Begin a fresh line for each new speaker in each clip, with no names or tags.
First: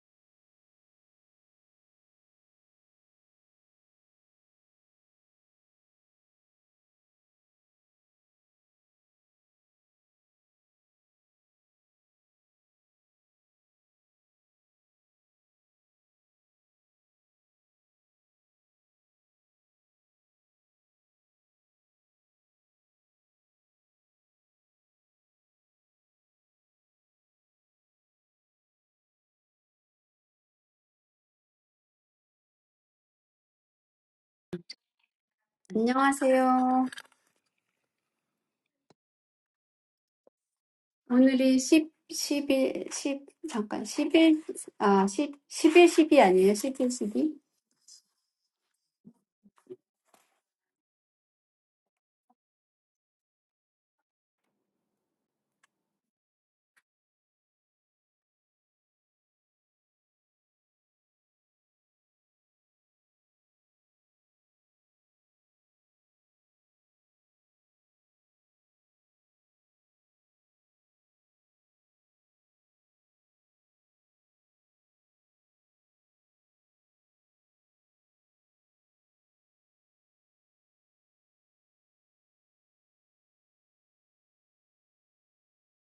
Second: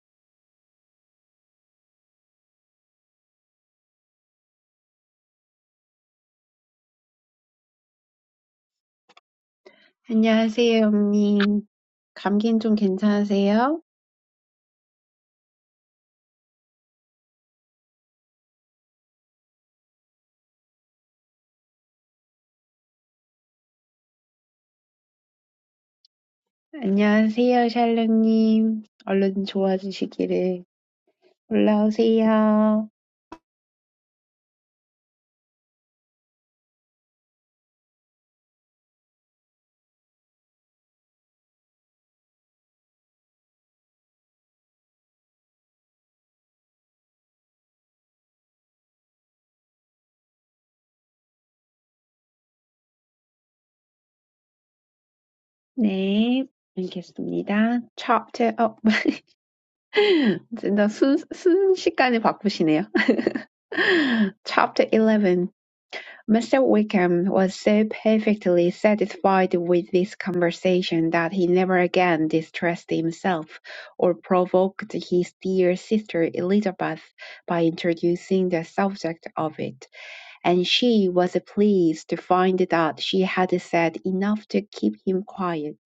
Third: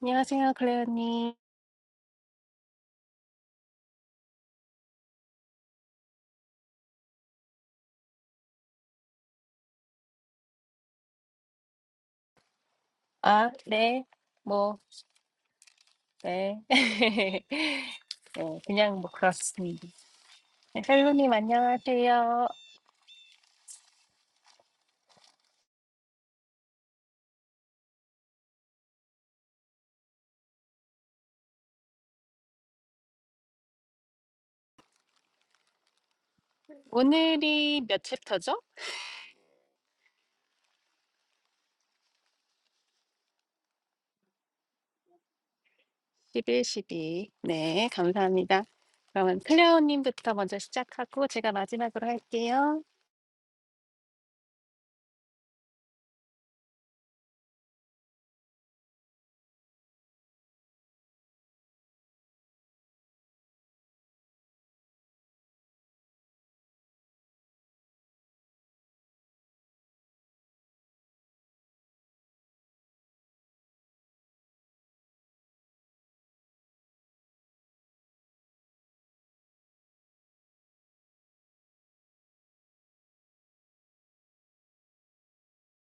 안녕하세요, 클레어님.
안녕하세요, 영님. 감기는 좀
아,
괜찮으세요?
네, 뭐, 네. 네, 그냥 뭐 그렇습니다. 네, 헬로님, 안녕하세요.
안녕하세요, 샬롱님. 얼른 좋아지시기를. 올라오세요.
안녕하세요.
오늘이 몇 챕터죠?
오늘이 십 십일 십 잠깐, 십일 아, 십 십일 십이 아니에요?
11,
십일
12.
십이.
네, 감사합니다. 그러면 클레어님부터 먼저 시작하고 제가 마지막으로 할게요.
네, 알겠습니다. Chapter up. 진짜 순, 순식간에 바꾸시네요. Chapter 11. Mr. Wickham was so perfectly satisfied with this conversation that he never again distressed himself, or provoked his dear sister Elizabeth by introducing the subject of it; and she was pleased to find that she had said enough to keep him quiet.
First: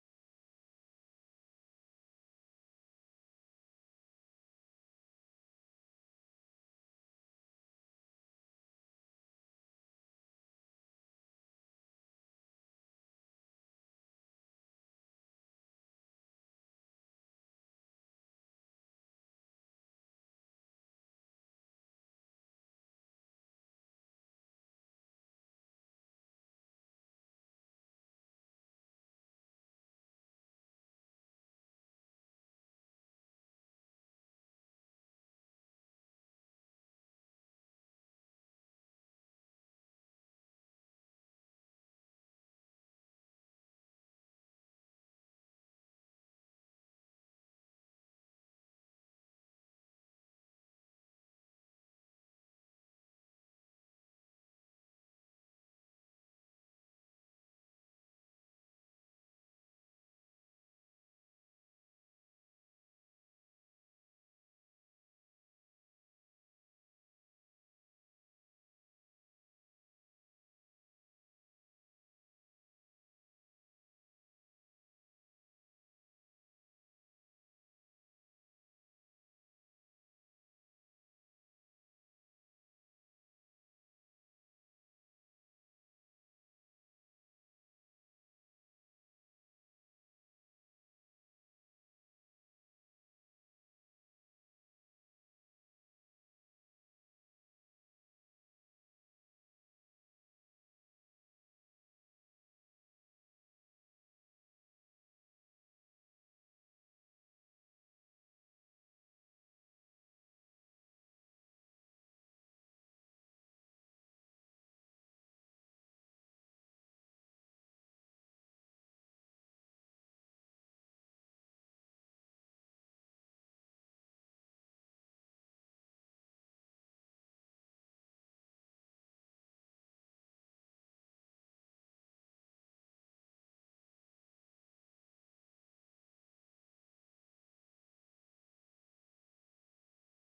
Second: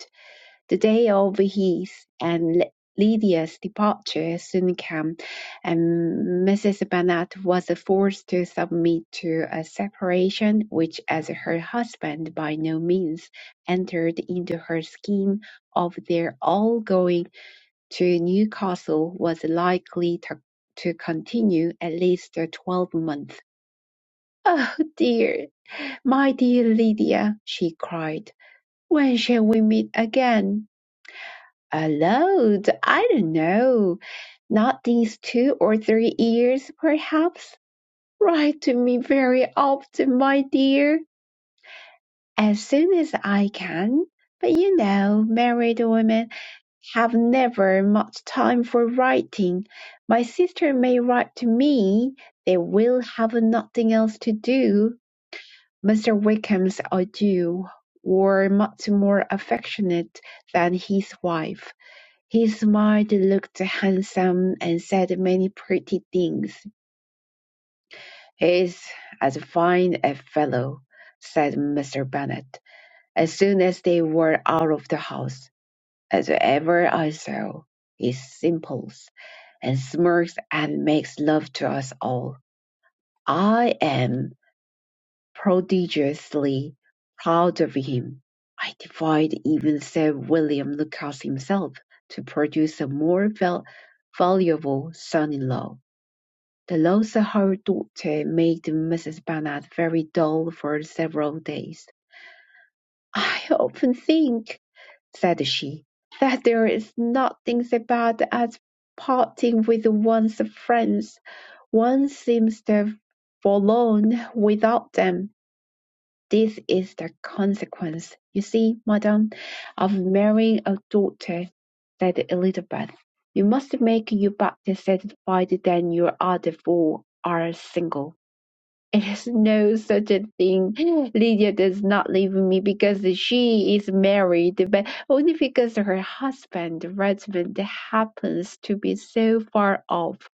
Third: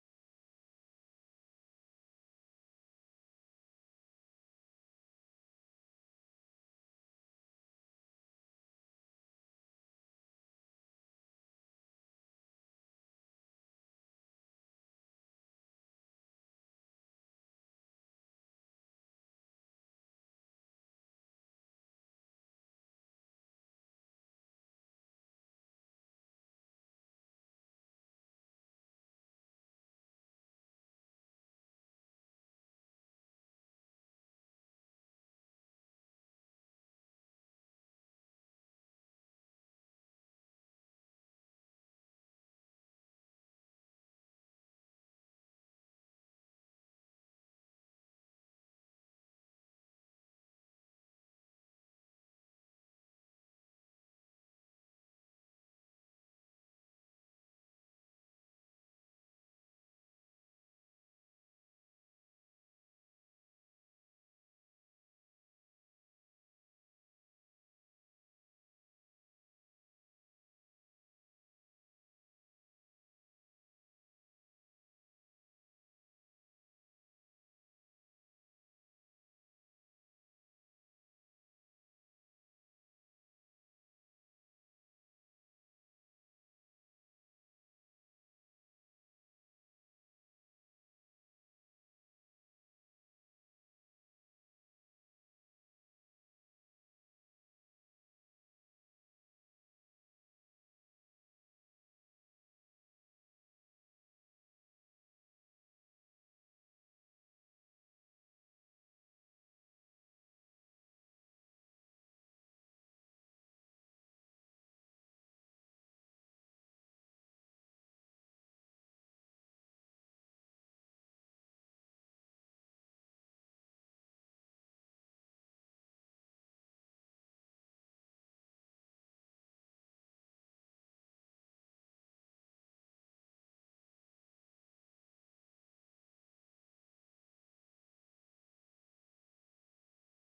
The day of his and Lydia's departure soon came, and Mrs. Bennet was forced to submit to a separation which, as her husband by no means entered into her scheme of their all going to Newcastle, was likely to, to continue at least twelve months. Oh dear, my dear Lydia, she cried, when shall we meet again? a load. I don't know. Not these two or three years, perhaps. Write to me very often, my dear, as soon as I can. But you know, married women have never much time for writing. My sister may write to me. They will have nothing else to do. Mr. Wickham's adieu were much more affectionate than his wife he smiled, looked handsome, and said many pretty things. "He's as fine a fellow," said Mr. Bennet, as soon as they were out of the house, "as ever I saw. He simpers, and smirks, and makes love to us all. I am prodigiously proud of him. I defied even Sir William Lucas himself to produce a more val- valuable son-in-law. The loss of her daughter made Mrs. Bennet very dull for several days. "I often think," said she, "that there is nothing so bad as parting with one's friends; one seems so forlorn without them. This is the consequence, you see, madam, of marrying a daughter," said Elizabeth. "You must make your better satisfied than your other four are single." It is no such a thing. Lydia does not leave me because she is married, but only because her husband, Redmond, happens to be so far off.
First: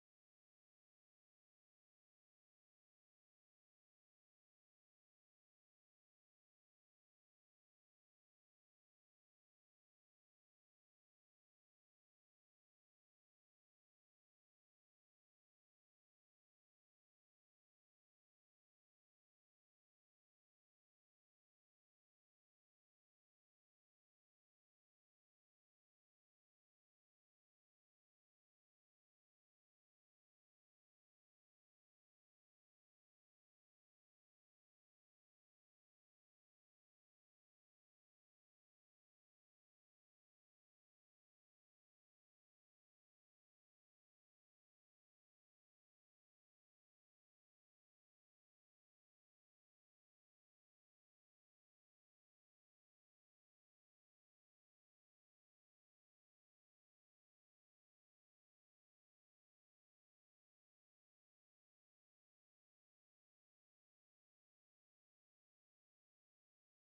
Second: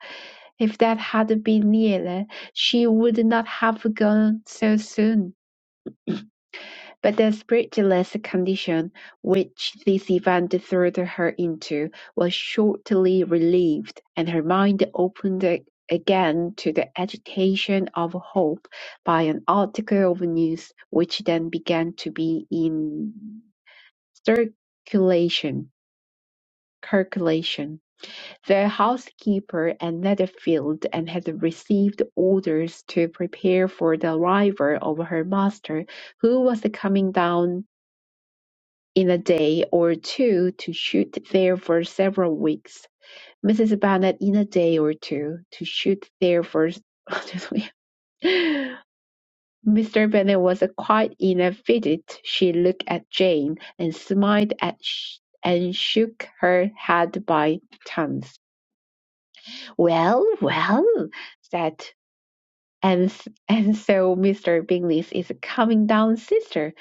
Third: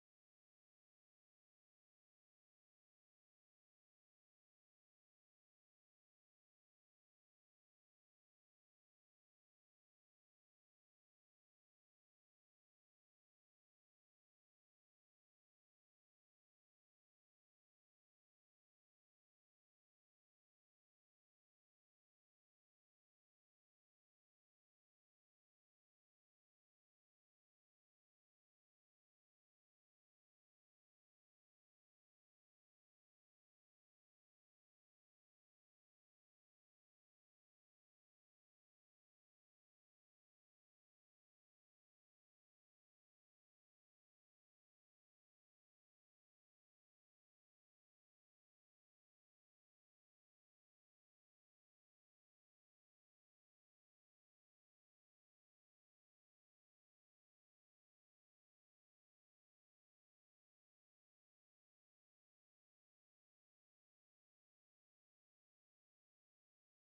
If that had been nearer, she would not have gone so soon. But the spiritless condition which this event threw her into was shortly relieved, and her mind opened a- again to the agitation of hope by an article of news which then began to be in circulation. Circulation. The housekeeper at Netherfield and had received orders to prepare for the arrival of her master, who was coming down in a day or two to shoot there for several weeks. Mrs. Bennet in a day or two to shoot there for. Mr. Bennet was quite in a fidget. She looked at Jane and smiled at sh- and shook her head by turns. Well, well, said And, and so Mr. Bingley is coming down, sister,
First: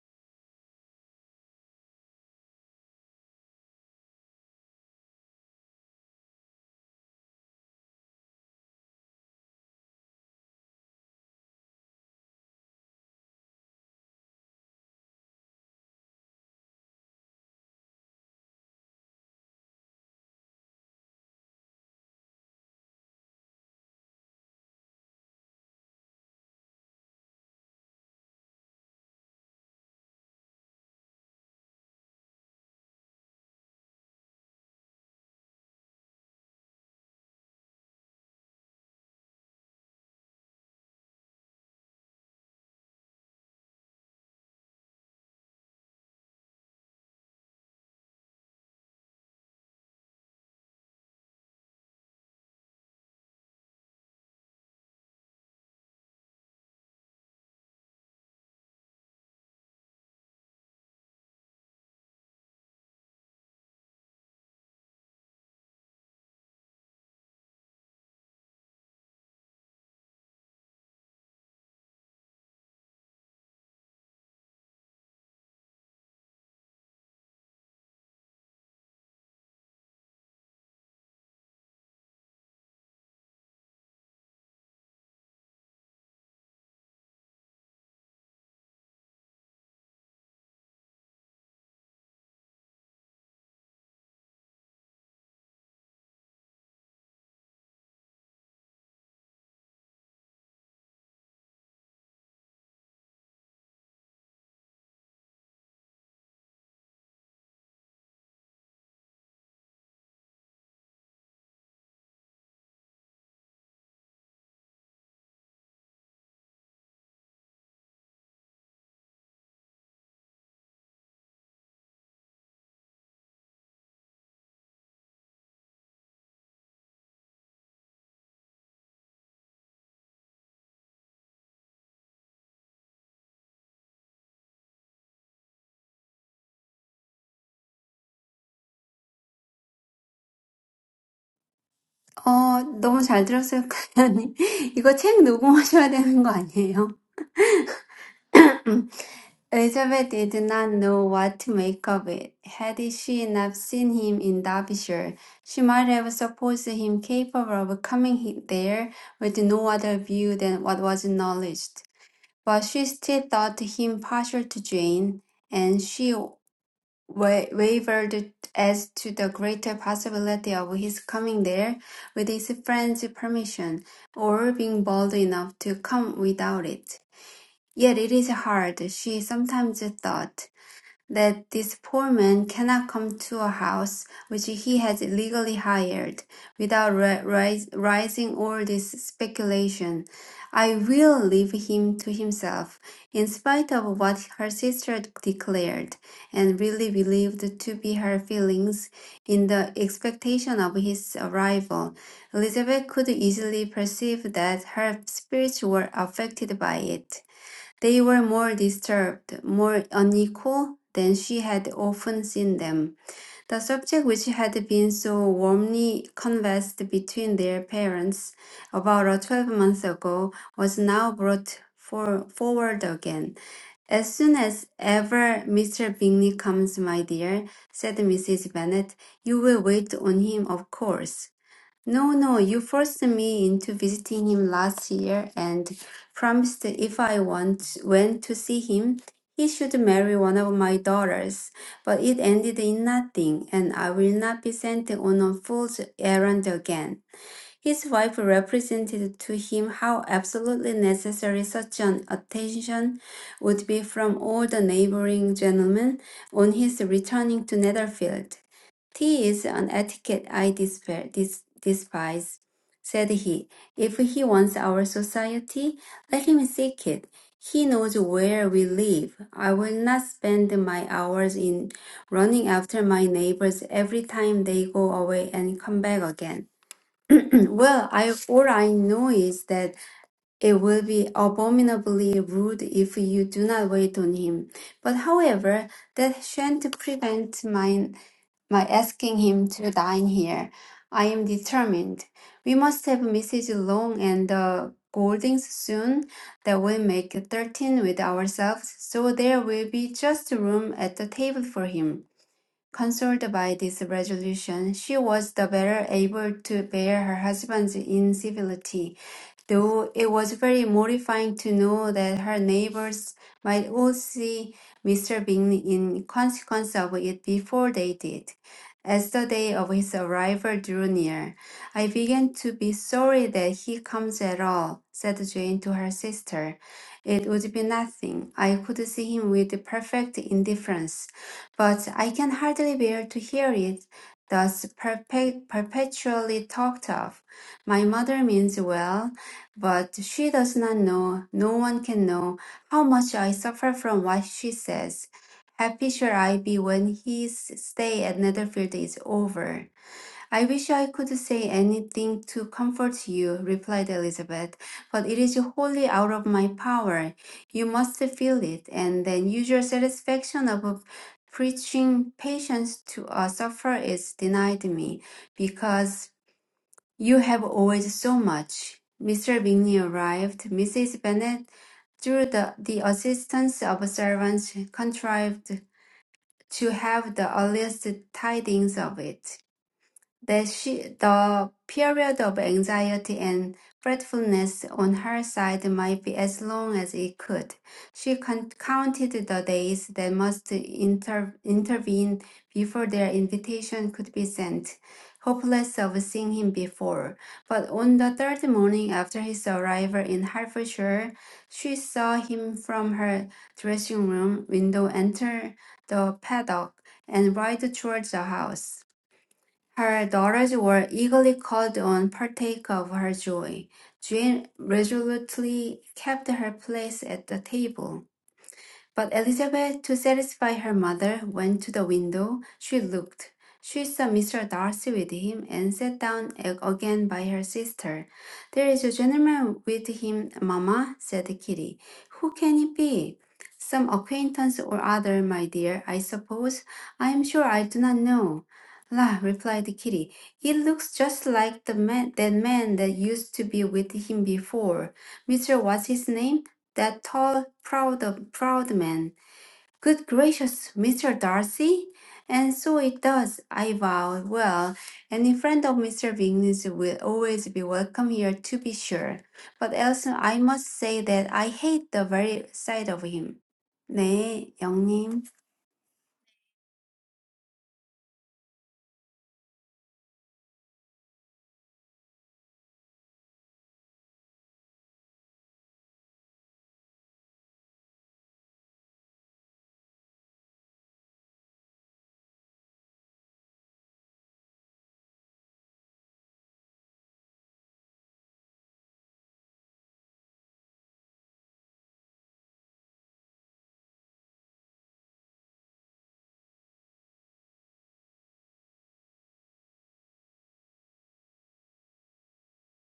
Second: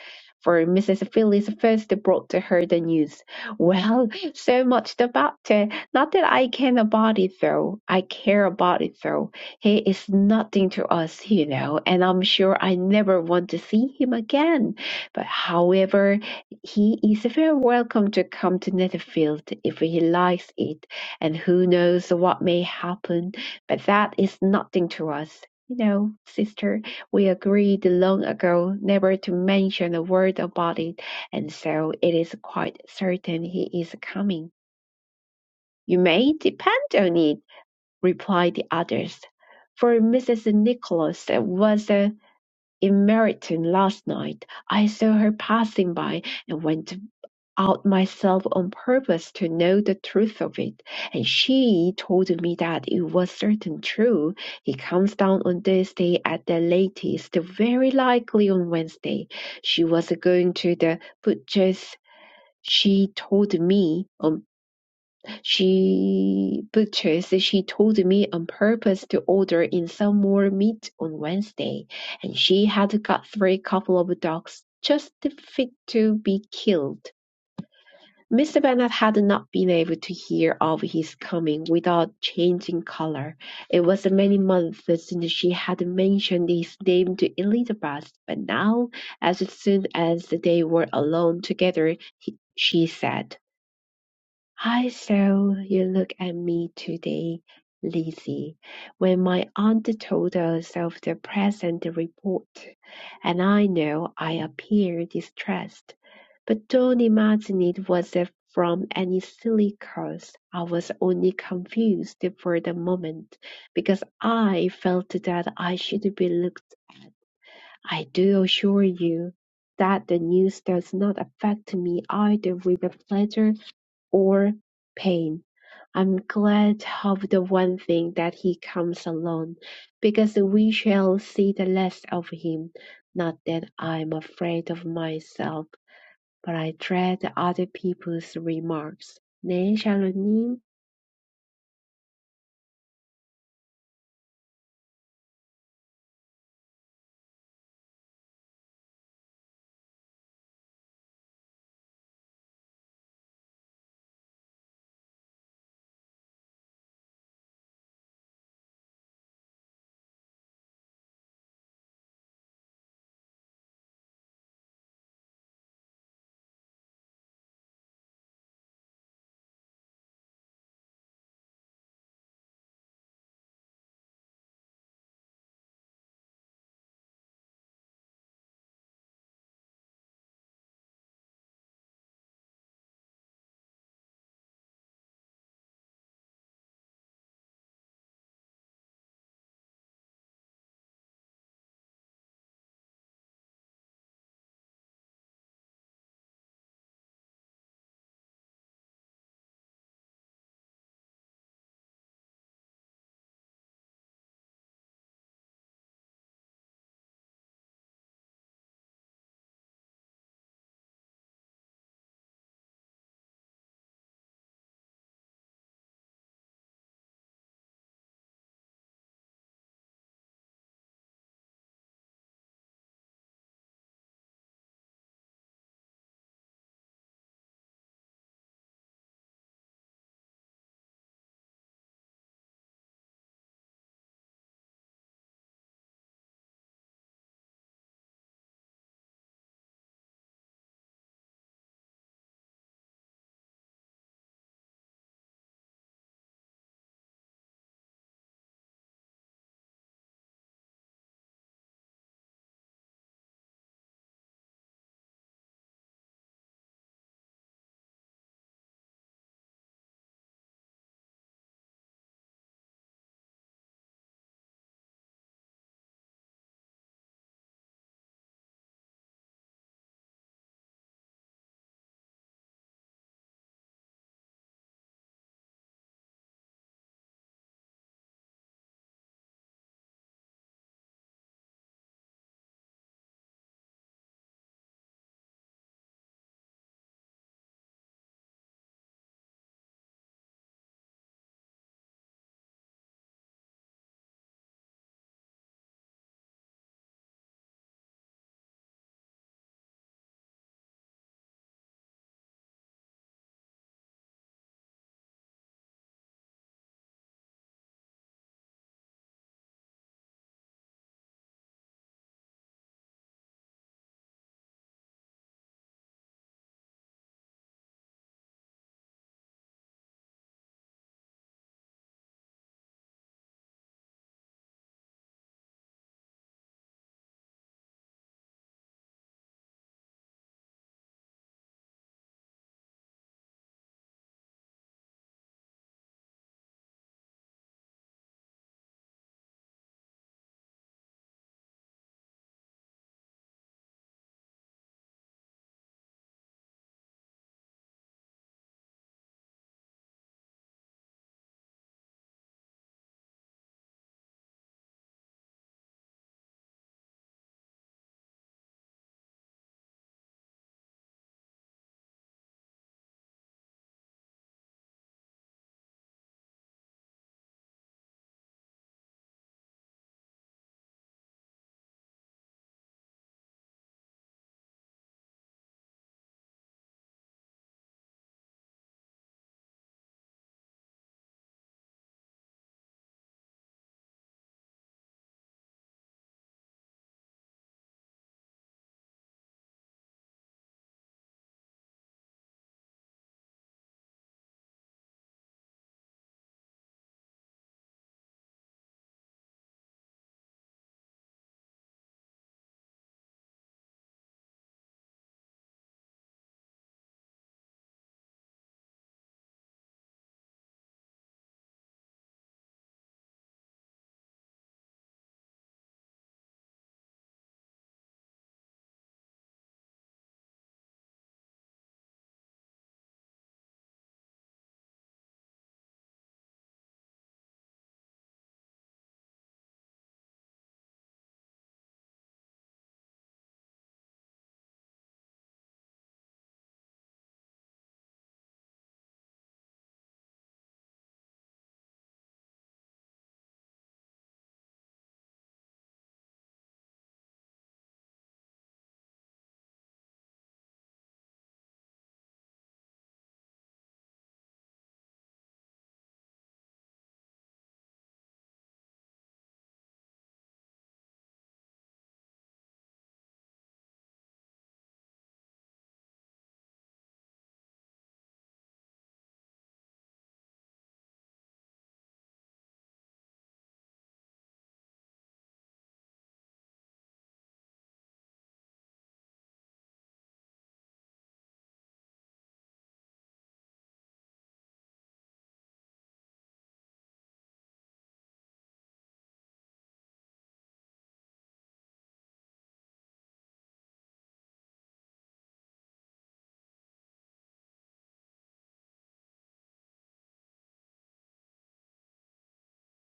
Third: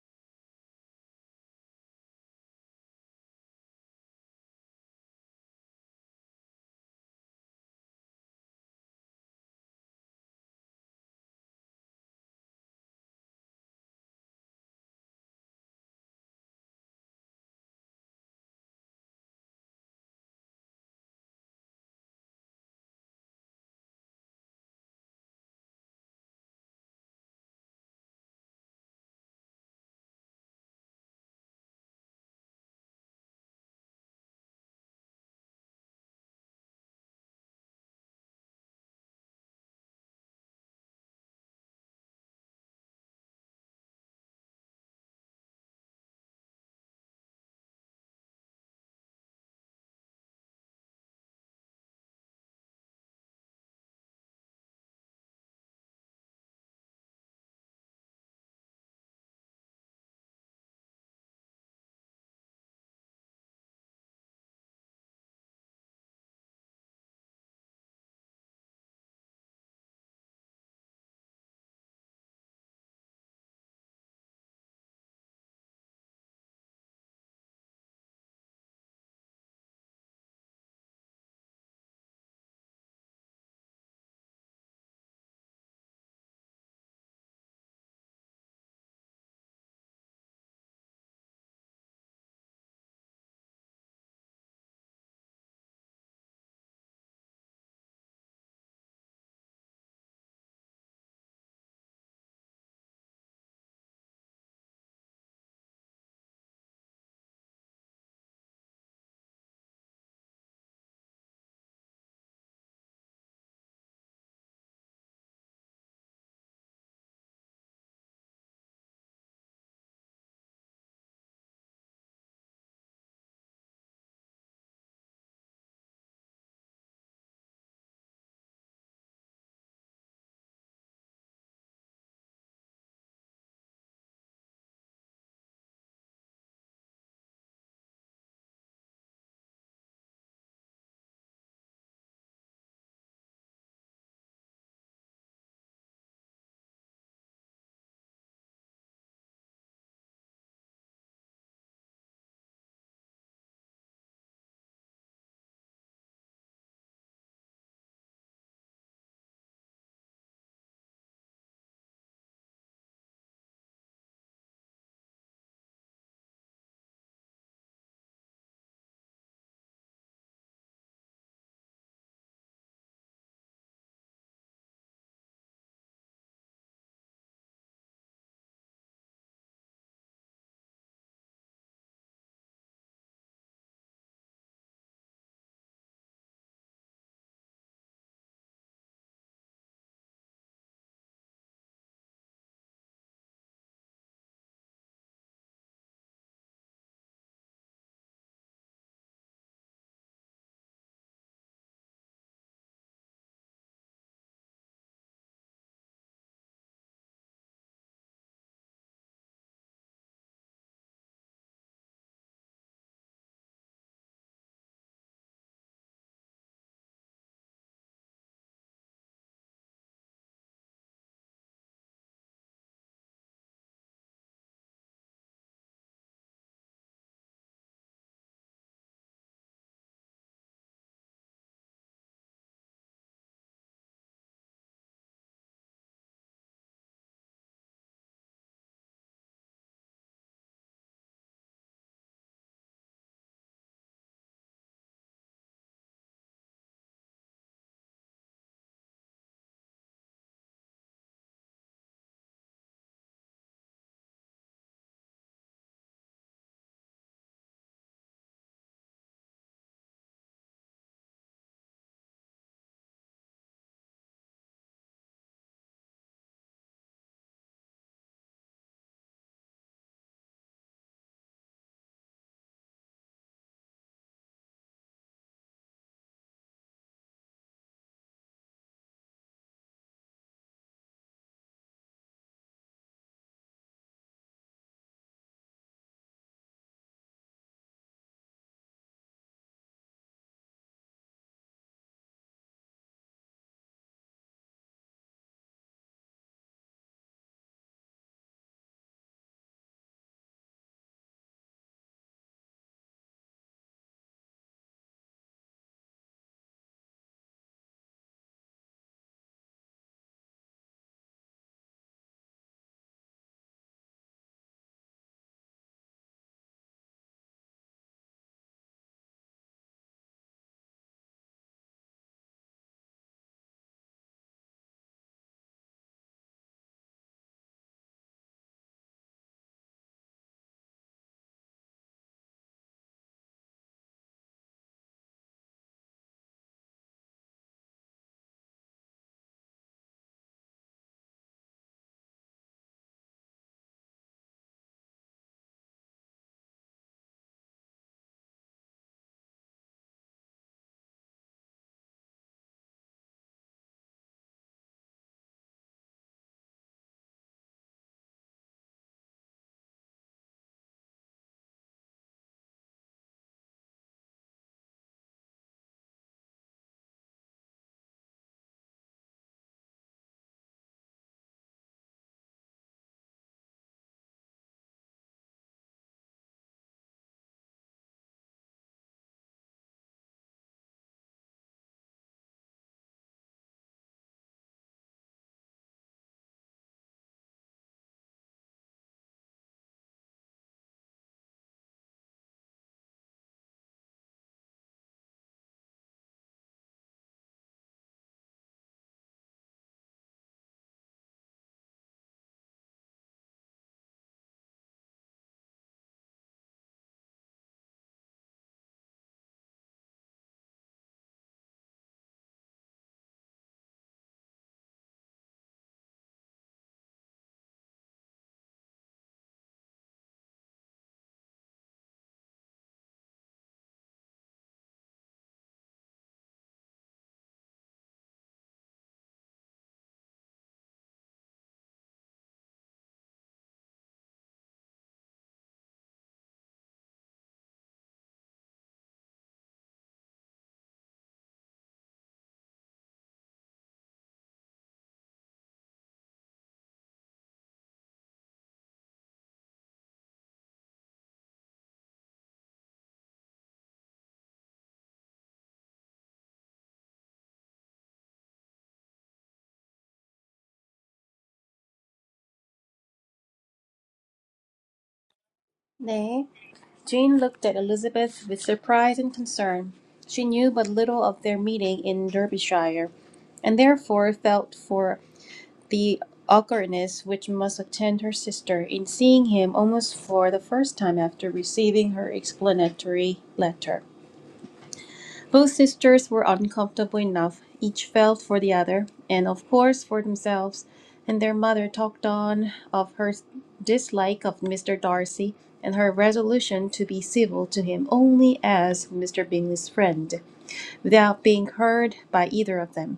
for Mrs. Phillips first brought to her the news. Well, so much the better. Not that I can about it though. I care about it though. He is nothing to us, you know, and I'm sure I never want to see him again. But however, he is very welcome to come to Netherfield if he likes it, and who knows what may happen. But that is nothing to us. You know, sister, we agreed long ago never to mention a word about it, and so it is quite certain he is coming. You may depend on it, replied the others, for Mrs. Nicholas was uh, in Meryton last night. I saw her passing by and went out myself on purpose to know the truth of it, and she told me that it was certain true. He comes down on Thursday at the latest, very likely on Wednesday. She was going to the butcher's. She told me um she butchers she told me on purpose to order in some more meat on Wednesday, and she had got three couple of dogs just fit to be killed Mr. Bennet had not been able to hear of his coming without changing colour. It was many months since she had mentioned his name to Elizabeth, but now, as soon as they were alone together, he, she said. I saw you look at me today, Lizzie, when my aunt told us of the present report, and I know I appeared distressed, but don't imagine it was uh, from any silly cause. I was only confused for the moment, because I felt that I should be looked. I do assure you that the news does not affect me either with pleasure or pain. I'm glad of the one thing that he comes alone, because we shall see the last of him. Not that I'm afraid of myself, but I dread other people's remarks. 네, 샬로님.
어, 너무 잘 들었어요, 클라님. 이거 책 녹음하셔야 되는 거 아니에요? Elizabeth did not know what to make of it. Had she not seen him in Derbyshire, she might have supposed him capable of coming he- there with no other view than what was acknowledged. but she still thought him partial to Jane, and she wa- wavered as to the greater possibility of his coming there with his friend's permission, or being bold enough to come without it. Yet it is hard, she sometimes thought, that this poor man cannot come to a house which he has illegally hired without ri- rising all this speculation. I will leave him to himself, in spite of what her sister declared and really believed to be her feelings in the expectation of his arrival. Elizabeth could easily perceive that her spirits were affected by it. They were more disturbed, more unequal than she had often seen them. The subject which had been so warmly conversed between their parents about a twelve months ago was now brought for, forward again. As soon as ever Mr. Bingley comes, my dear, said Mrs. Bennet, you will wait on him, of course. No, no, you forced me into visiting him last year and promised that if I want went to see him, he should marry one of my daughters. But it ended in nothing, and I will not be sent on a fool's errand again. His wife represented to him how absolutely necessary such an attention would be from all the neighboring gentlemen on his returning to Netherfield. Tea is an etiquette I despair, dis, despise, said he. If he wants our society, let him seek it. He knows where we live. I will not spend my hours in running after my neighbors every time they go away and come back again. Well, I all I know is that it will be abominably rude if you do not wait on him. But however, that shan't prevent my my asking him to dine here. I am determined. We must have Mrs. Long and the Goldings soon. That will make thirteen with ourselves, so there will be just room at the table for him. Consoled by this resolution, she was the better able to bear her husband's incivility, though it was very mortifying to know that her neighbors might all see Mr. Bing in consequence of it before they did. As the day of his arrival drew near, I began to be sorry that he comes at all, said Jane to her sister. It would be nothing. I could see him with perfect indifference but I can hardly bear to hear it thus perpe- perpetually talked of. My mother means well, but she does not know, no one can know, how much I suffer from what she says. Happy shall I be when his stay at Netherfield is over. I wish I could say anything to comfort you, replied Elizabeth, but it is wholly out of my power. You must feel it, and then use your satisfaction of preaching patience to a sufferer is denied me, because you have always so much. Mr. Bingley arrived. Mrs. Bennet, through the, the assistance of servants, contrived to have the earliest tidings of it. The, she, the period of anxiety and fretfulness on her side might be as long as it could. She con- counted the days that must inter- intervene before their invitation could be sent, hopeless of seeing him before. But on the third morning after his arrival in Hertfordshire, she saw him from her dressing room window enter the paddock and ride towards the house. Her daughters were eagerly called on to partake of her joy. Jane resolutely kept her place at the table. But Elizabeth, to satisfy her mother, went to the window. She looked. She saw Mr. Darcy with him and sat down again by her sister. There is a gentleman with him, mamma, said Kitty. Who can it be? Some acquaintance or other, my dear, I suppose. I am sure I do not know. La, replied Kitty, he looks just like the man, that man that used to be with him before. Mr. What's his name? that tall, proud, proud man. Good gracious, Mr. Darcy! And so it does, I vow. Well, any friend of Mr. Bingley's will always be welcome here, to be sure. But else, I must say that I hate the very sight of him. 네, 영님.
Nay, Jane looked at Elizabeth with surprise and concern. She knew but little of their meeting in Derbyshire, and therefore felt for the awkwardness which must attend her sister in seeing him almost for the first time after receiving her explanatory letter. Both sisters were uncomfortable enough. Each felt for the other, and of course for themselves, and their mother talked on of her dislike of Mr. Darcy and her resolution to be civil to him only as Mr. Bingley's friend, without being heard by either of them.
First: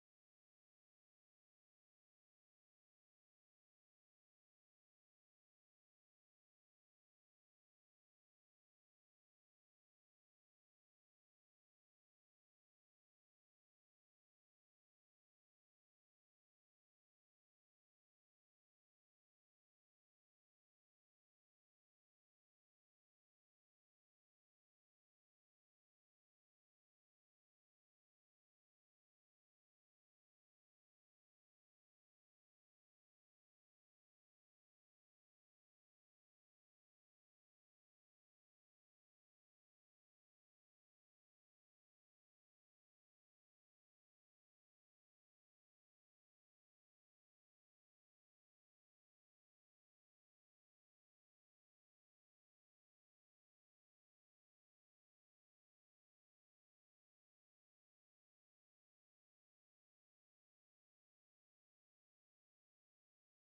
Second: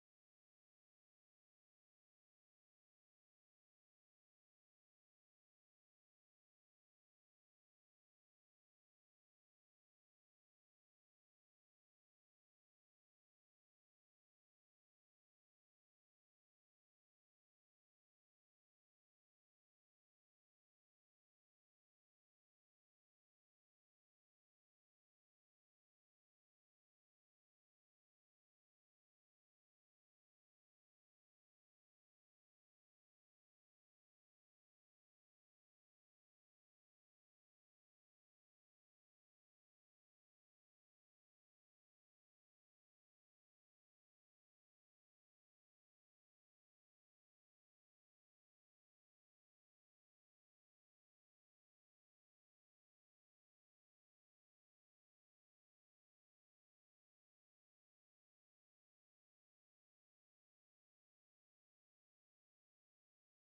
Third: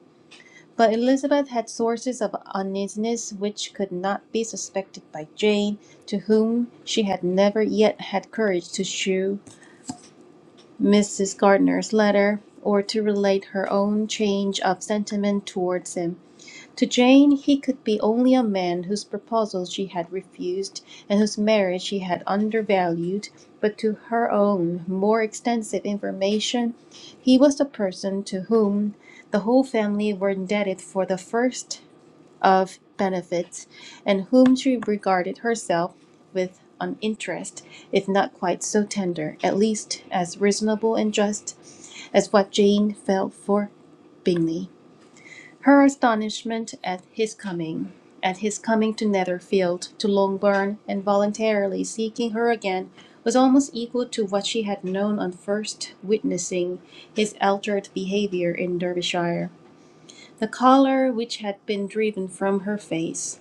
But Elizabeth had sources of uneasiness which could not be suspected by Jane, to whom she had never yet had courage to shew Mrs. Gardiner's letter, or to relate her own change of sentiment towards him. To Jane he could be only a man whose proposal she had refused, and whose marriage she had undervalued, but to her own more extensive information he was the person the whole family were indebted for the first of benefits, and whom she regarded herself with an interest, if not quite so tender, at least as reasonable and just as what Jane felt for Bingley. Her astonishment at his coming, at his coming to Netherfield, to Longbourn, and voluntarily seeking her again, was almost equal to what she had known on first witnessing his altered behaviour in Derbyshire. The colour which had been driven from her face,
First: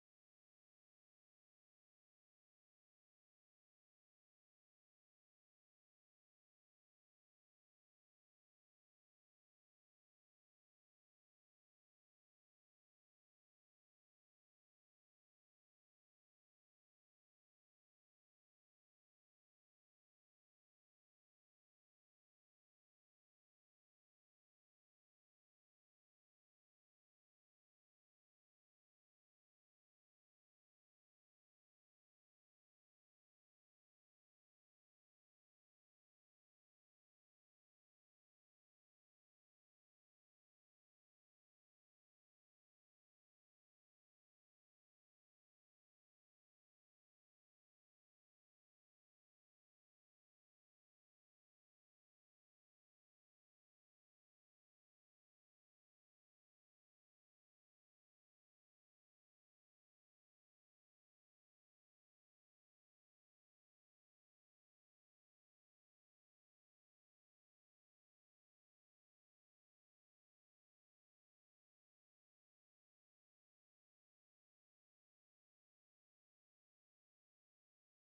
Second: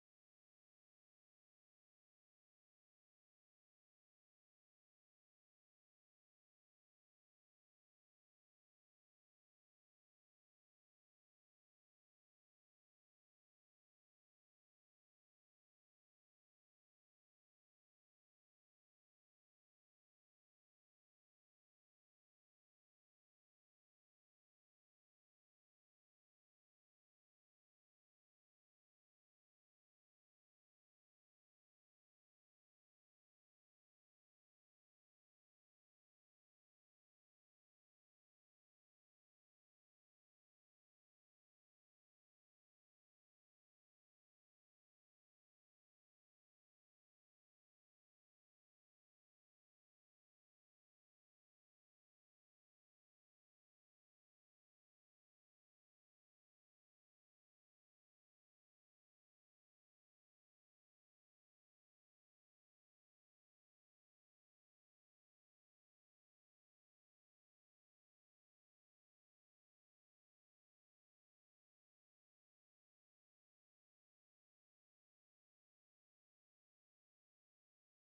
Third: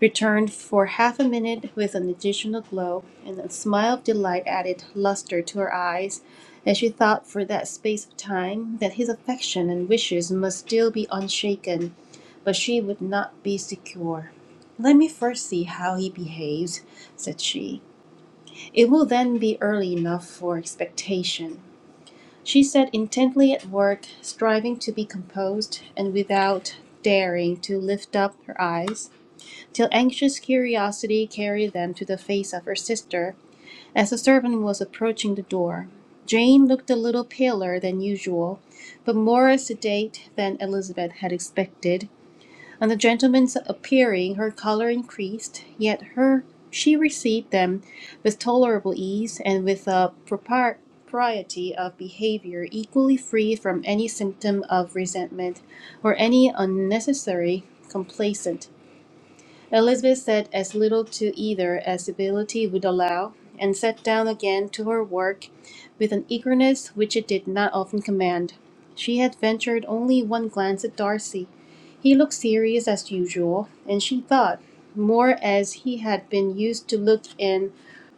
returned for half a minute with an additional glow, and a smile of delight added luster to her eyes as she thought for that space of time that his affection and wishes must still be unshaken, but she would not be secure. Let me first see how he behaves, said she. It will then be early enough for expectation. She sat intently at work, striving to be composed and without daring to lift up her eyes till anxious curiosity carried them to the face of her sister as the servant was approaching the door. Jane looked a little paler than usual, but more sedate than Elizabeth had expected. On the gentlemen's appearing, her colour increased, yet her she received them with tolerable ease and with a propriety of behaviour equally free from any symptom of resentment or any unnecessary complacence. Elizabeth said as little to either as ability would allow, and sat down again to her work with an eagerness which it did not often command. She had ventured only one glance at Darcy. He looked serious as usual, and she thought, more as he had been used to look in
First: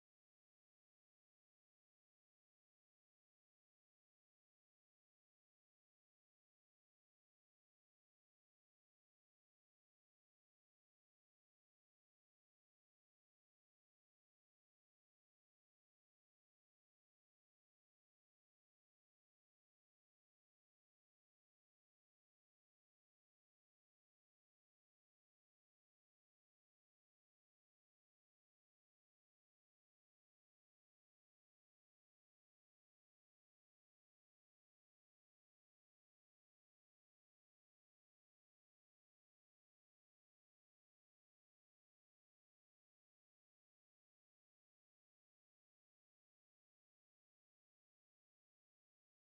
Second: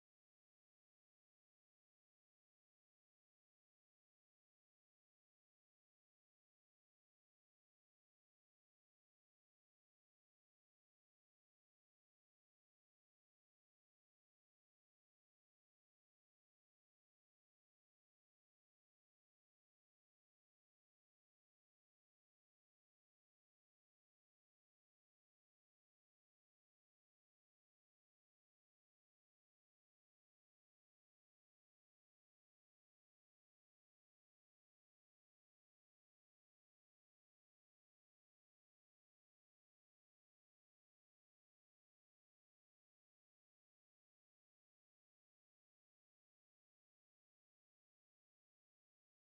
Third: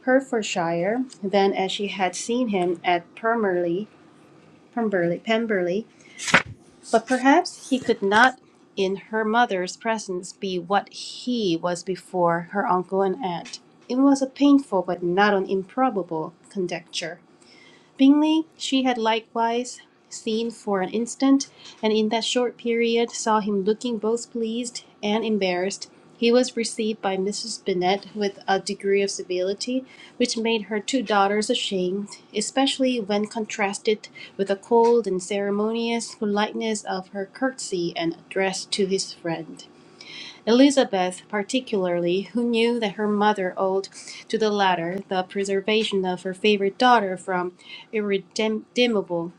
Herefordshire than as she had seen him at Pemberley, Pemberley, Pemberley but perhaps he could not, in her mother's presence, be what he was before her uncle and aunt. It was a painful but not an improbable conjecture. Bingley she had likewise seen for an instant, and in that short period saw him looking both pleased and embarrassed. He was received by Mrs. Bennet with a degree of civility which made her two daughters ashamed, especially when contrasted with the cold and ceremonious politeness of her curtsy and address to his friend. Elizabeth, particularly, who knew that her mother owed to the latter the preservation of her favorite daughter from irredeemable,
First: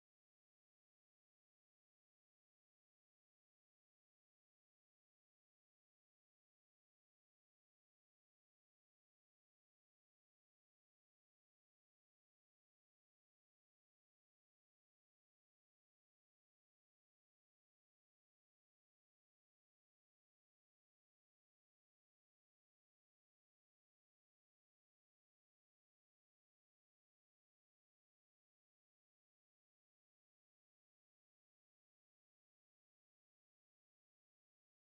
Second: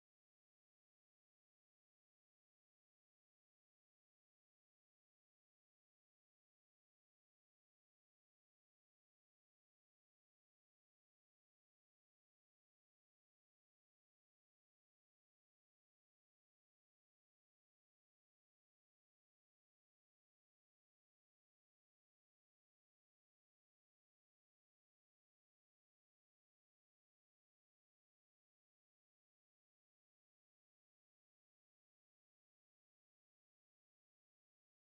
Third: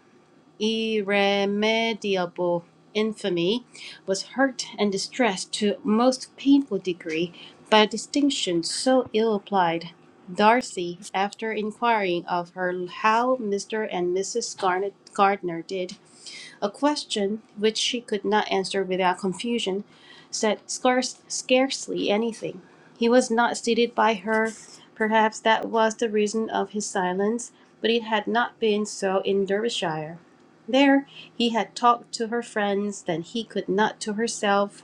irremediable infamy, was hurt and distressed to a most painful degree by a distinction so ill applied. Darcy, after inquiring of her how Mr. and Mrs. Garnet Gardner did, a question which she could not answer without confusion, said scarce, scarcely anything. He was not seated by her. Perhaps that was the reason of his silence, but it had not been so in Derbyshire. There he had talked to her friends, then he could not to herself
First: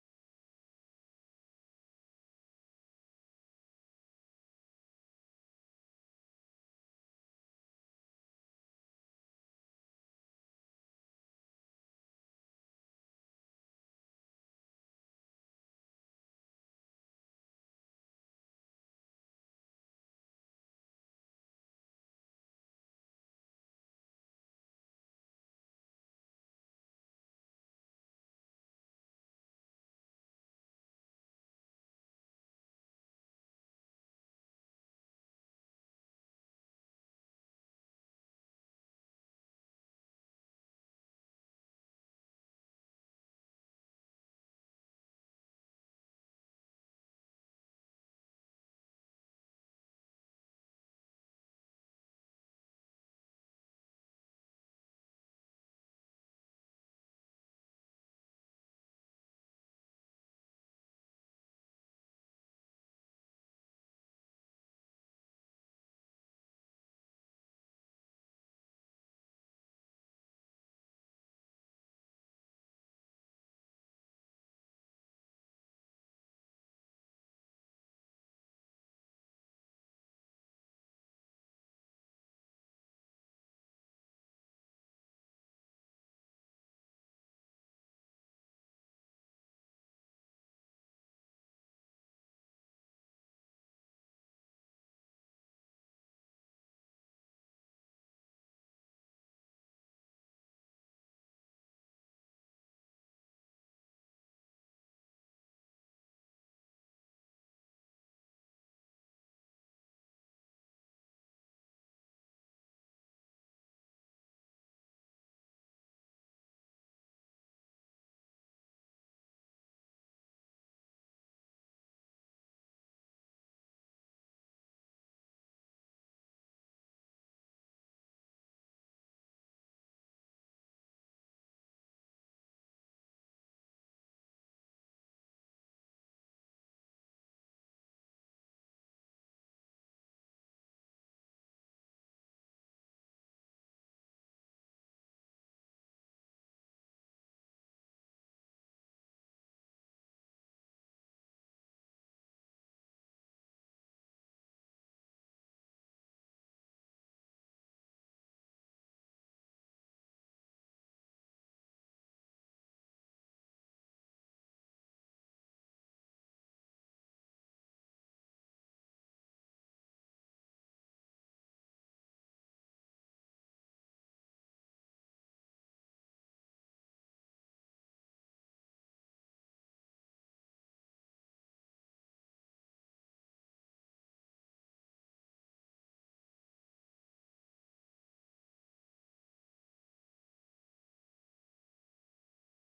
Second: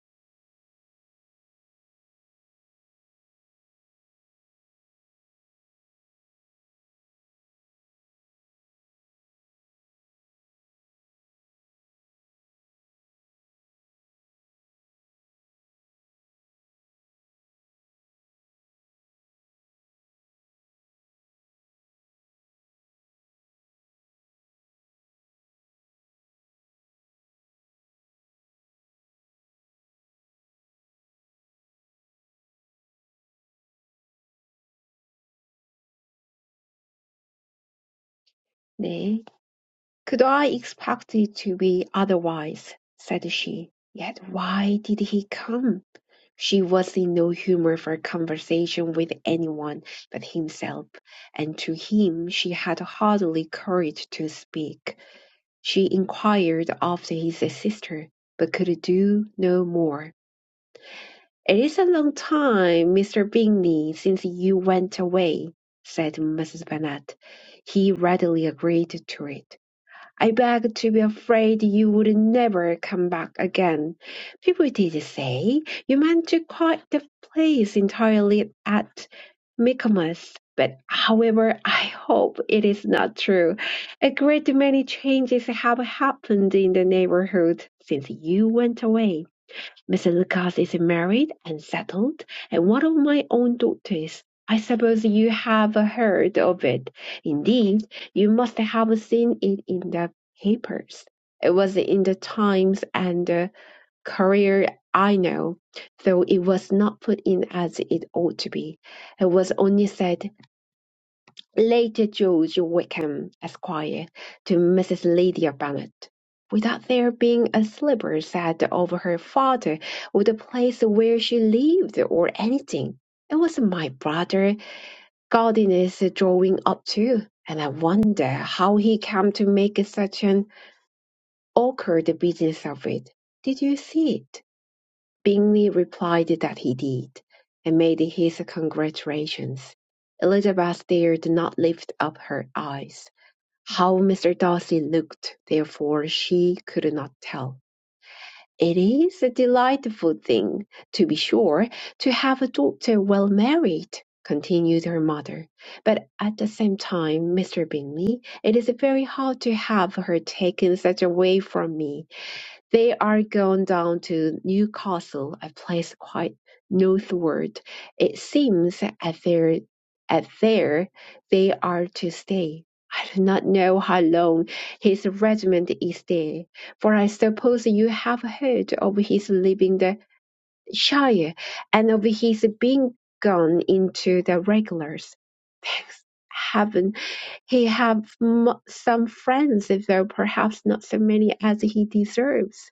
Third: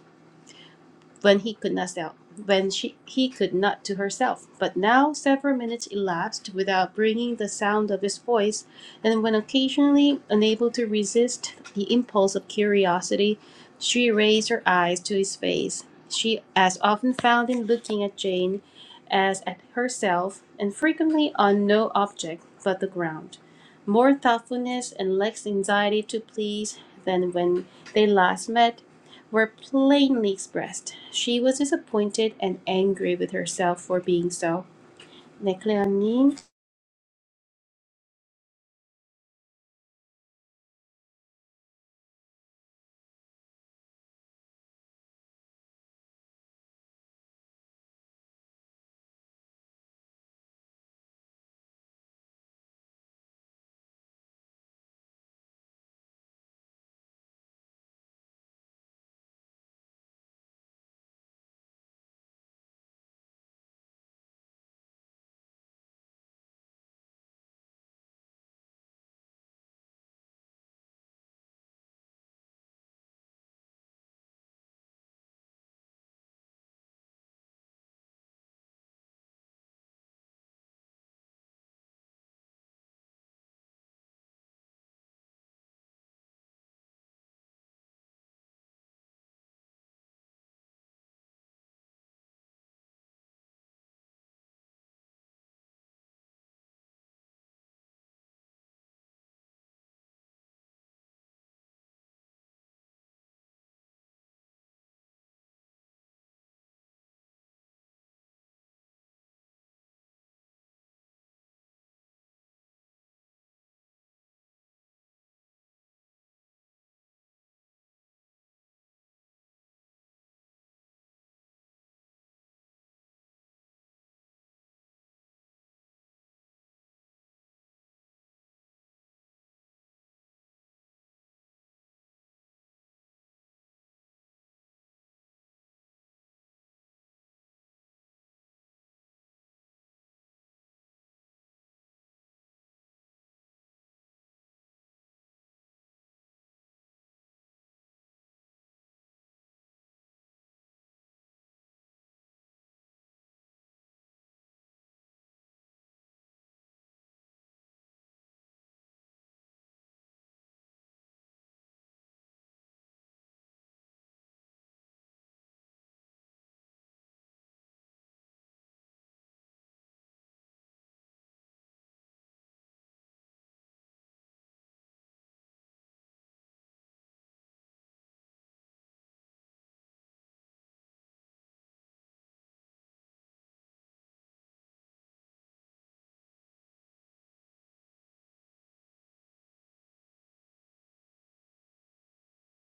when he could not sell when she he could not to herself but now several minutes elapsed without bringing the sound of his voice and when occasionally unable to resist the impulse of curiosity she raised her eyes to his face she as often found him looking at jane as at herself and frequently on no object but the ground more thoughtfulness and less anxiety to please than when they last met were plainly expressed. She was disappointed and angry with herself for being so. 네, 클레어님.
네. Could I expect it to be otherwise? said she. Yet why did he come? She was in no humour for conversation with anyone but himself, and to him she had hardly courage to speak. She inquired after his sister, but could do no more. "It is a long time, Mr. Bingley, since you went away," said Mrs. Bennet. He readily agreed to it. I beg to be afraid you would never come back again. People did say you meant to quit the place entirely at Michaelmas, but however, I hope it is not true. A great many changes have happened in the neighborhood since you went away. Mr. Lucas is married and settled, and one of my own daughters. I suppose you have heard of it. Indeed, you must have seen it in the papers. It was in the Times and the Courier, I know, though it was not put in as it ought to be. It was only said later George Wickham, Esquire, to Mrs. Lydia Bennet, without there being a syllable said over her father, or the place where she lived, or anything. It was my brother Gardiner's drawing up too, and I wonder how he came to make such an awkward business of it. Did you see it? Bingley replied that he did, and made his congratulations. Elizabeth dare did not lift up her eyes. How Mr. Darcy looked, therefore, she could not tell. It is a delightful thing, to be sure, to have a daughter well married, continued her mother, but at the same time, Mr. Bingley, it is very hard to have her taken such away from me. They are gone down to Newcastle, a place quite northward. It seems at their at there they are to stay. I do not know how long his regiment is there, for I suppose you have heard of his leaving the Shire and of his being gone into the regulars. Thanks heaven he have m- some friends, though perhaps not so many as he deserves.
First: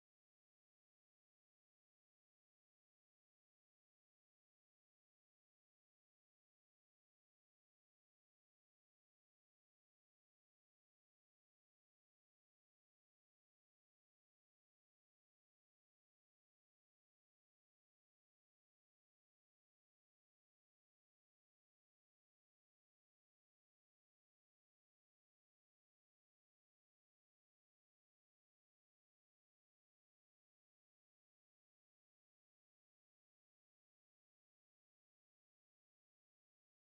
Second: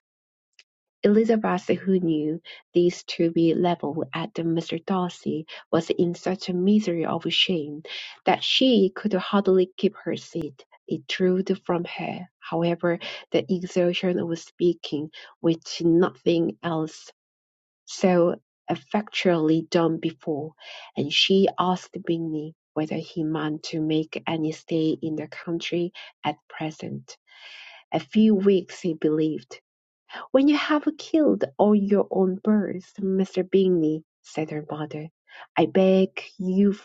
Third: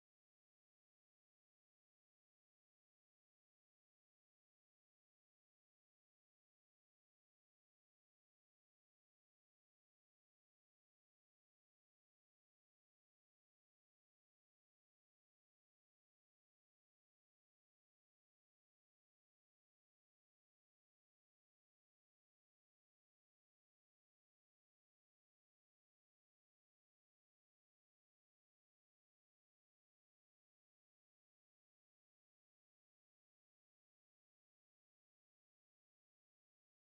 Elizabeth, who knew this to be levelled at Mr. Darcy, was in such a misery of shame that she could hardly keep her seat. It drooled from her, however, the exertion of speaking, which nothing else so effectually done before, and she asked Bingley whether he meant to make any stay in the country at present. A few weeks, he believed, "When you have killed all your own birds, Mr. Bingley," said her mother, "I beg you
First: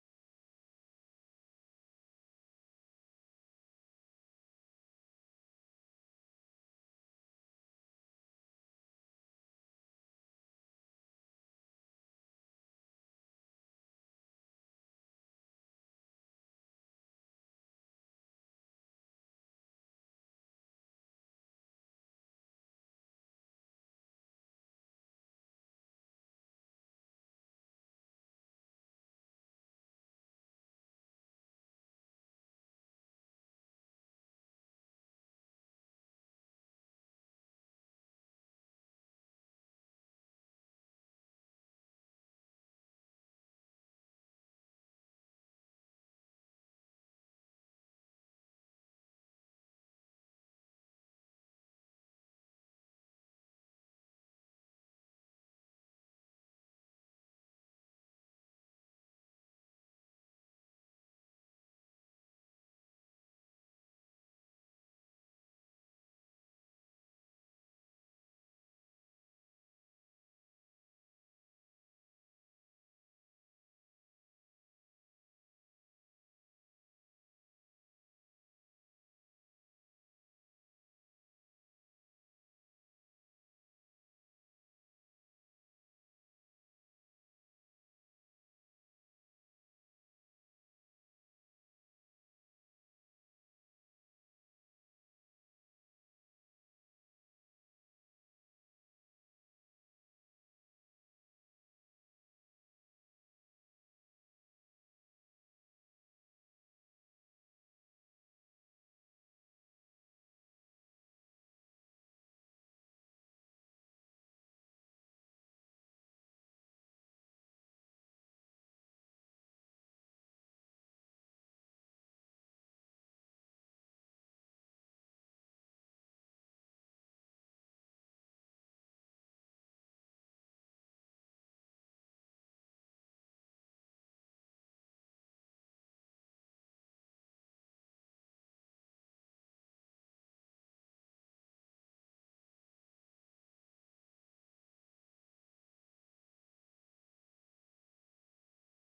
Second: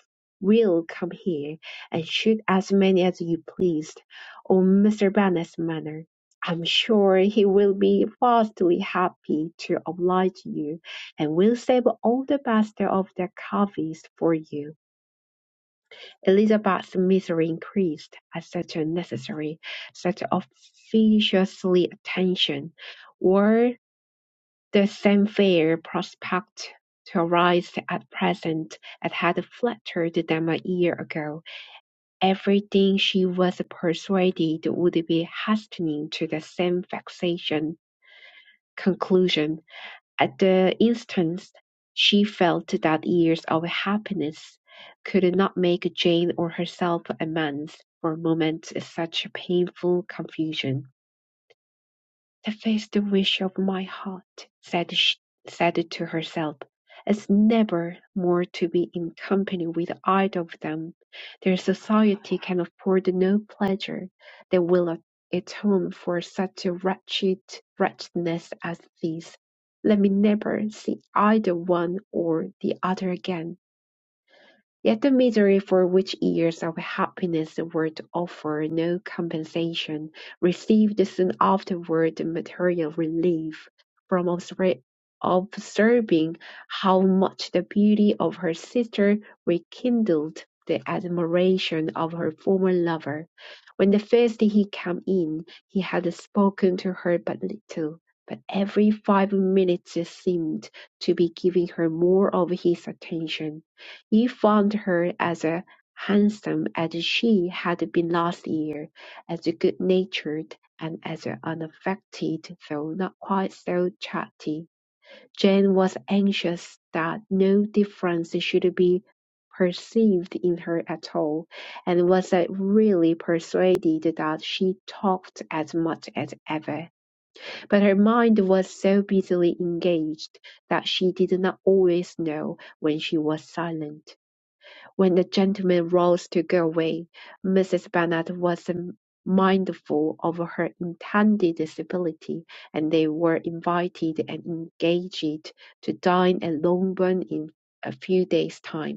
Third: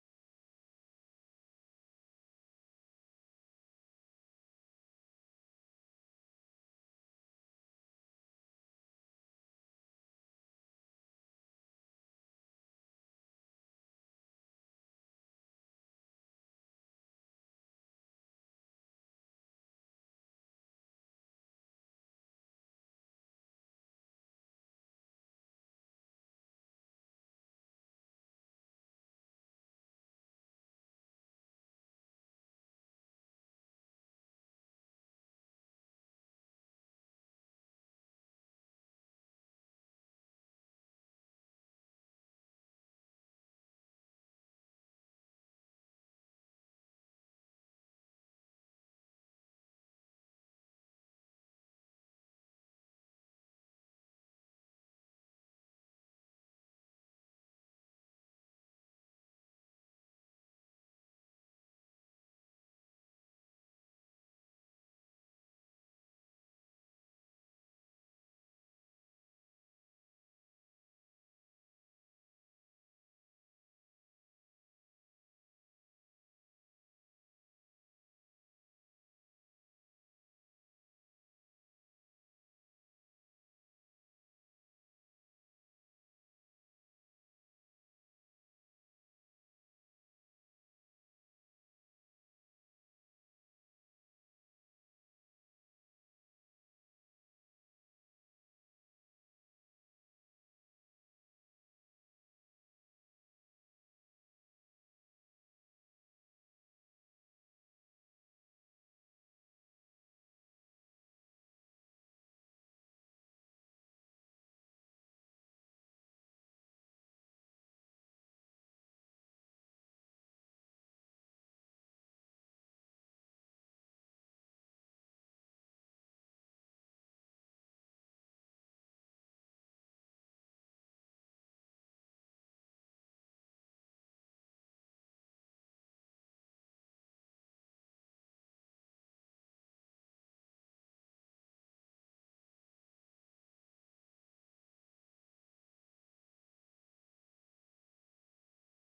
will come here, and shoot as many as you please on Mr. Bennet's manor. I am sure he will be vastly happy to oblige you, and will save all the best of the coveys for you." Elizabeth's misery increased at such unnecessary, such officious attention. or the same fair prospect to arise at present that had flattered them a year ago; everything she was persuaded would be hastening to the same vexation conclusion, at the instant she felt that years of happiness could not make Jane or herself amends for moments such painful confusion. "The face the wish of my heart," said she, said to herself, "is never more to be in company with either of them; their society can afford no pleasure that will atone for such a wretched wretchedness as this. Let me never see either one or the other again. Yet the misery for which years of happiness were to offer no compensation received soon afterward the material relief from obser- observing how much the beauty of her sister rekindled the admiration of her former lover. When the first he came in, he had spoken to her but little, but every five minutes seemed to be giving her more of his attention. He found her as handsome as she had been last year, as good-natured, and as unaffected, though not quite so chatty. Jane was anxious that no difference should be perceived in her at all, and was uh, really persuaded that she talked as much as ever. But her mind was so busily engaged that she did not always know when she was silent. When the gentleman rose to go away, Mrs. Bennet was mindful of her intended disability, and they were invited and engaged to dine at Longbourn in a few days' time.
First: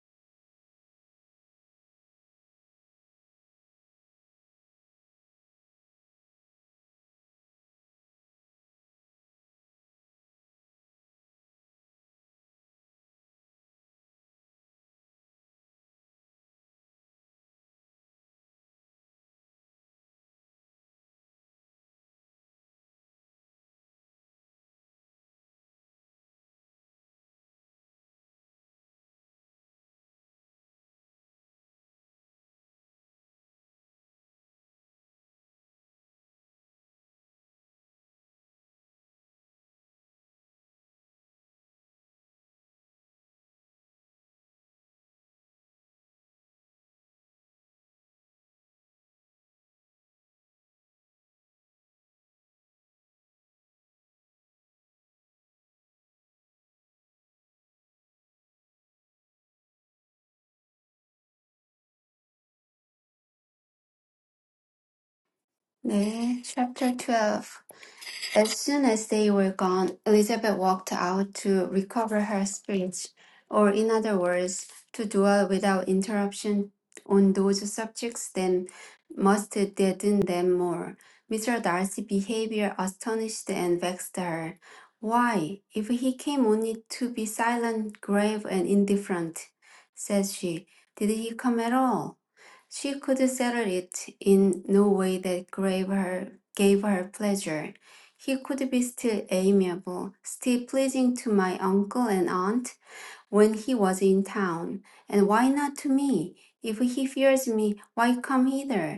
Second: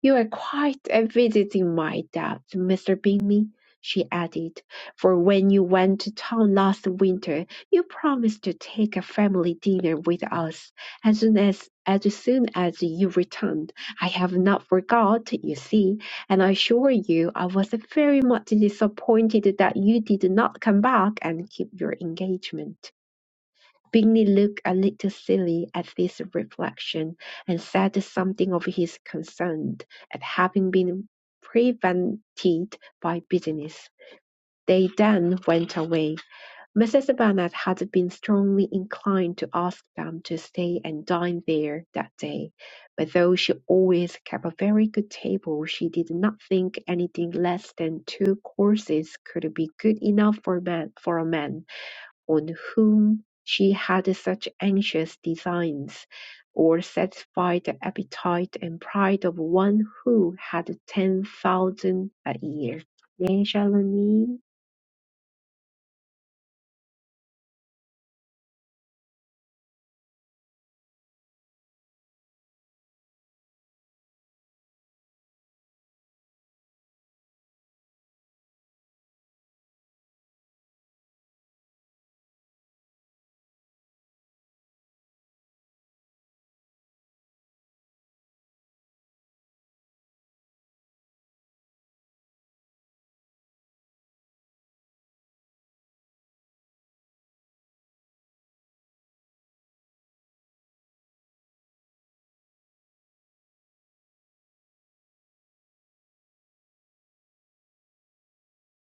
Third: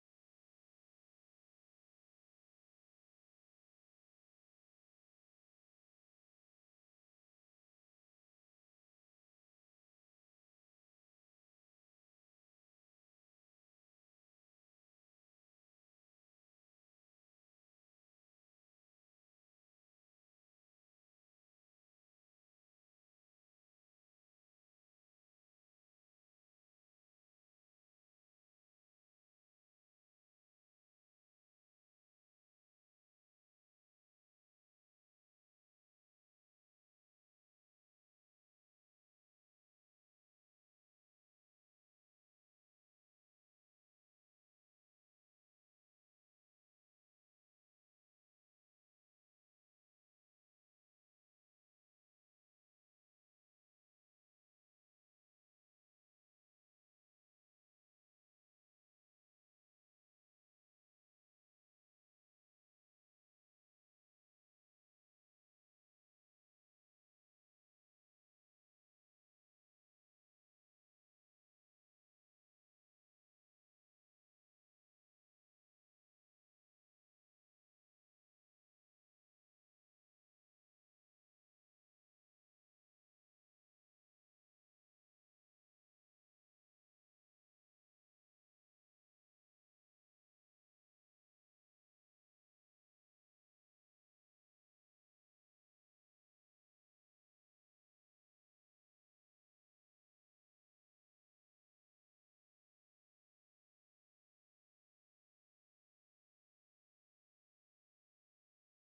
"You are quite a visiting my depth, Mr. Bingley," she added, "for when you went to town last winter you promised to take a family dinner with us as soon as as soon as you returned. I have not forgot, you see, and I assure you I was very much disappointed that you did not come back and keep your engagement." Bingley looked a little silly at this reflection, and said something of his concern at having been prevented by business. They then went away. Mrs. Bennet had been strongly inclined to ask them to stay and dine there that day, but though she always kept a very good table, she did not think anything less than two courses could be good enough for a man for a man on whom she had such anxious designs, or satisfy the appetite and pride of one who had ten thousand a year. 네, 샬로님.
네, chapter 12. As soon as they were gone, Elizabeth walked out to recover her spirits, or in other words, to dwell without interruption on those subjects that must deaden them more. Mr. Darcy's behavior astonished and vexed her. Why, if he came only to be silent, grave, and indifferent, said she, did he come at all? She could settle it in no way that gave her, gave her pleasure. He could be still amiable, still pleasing to my uncle and aunt when he was in town, and why not to me? If he fears me, why come hither?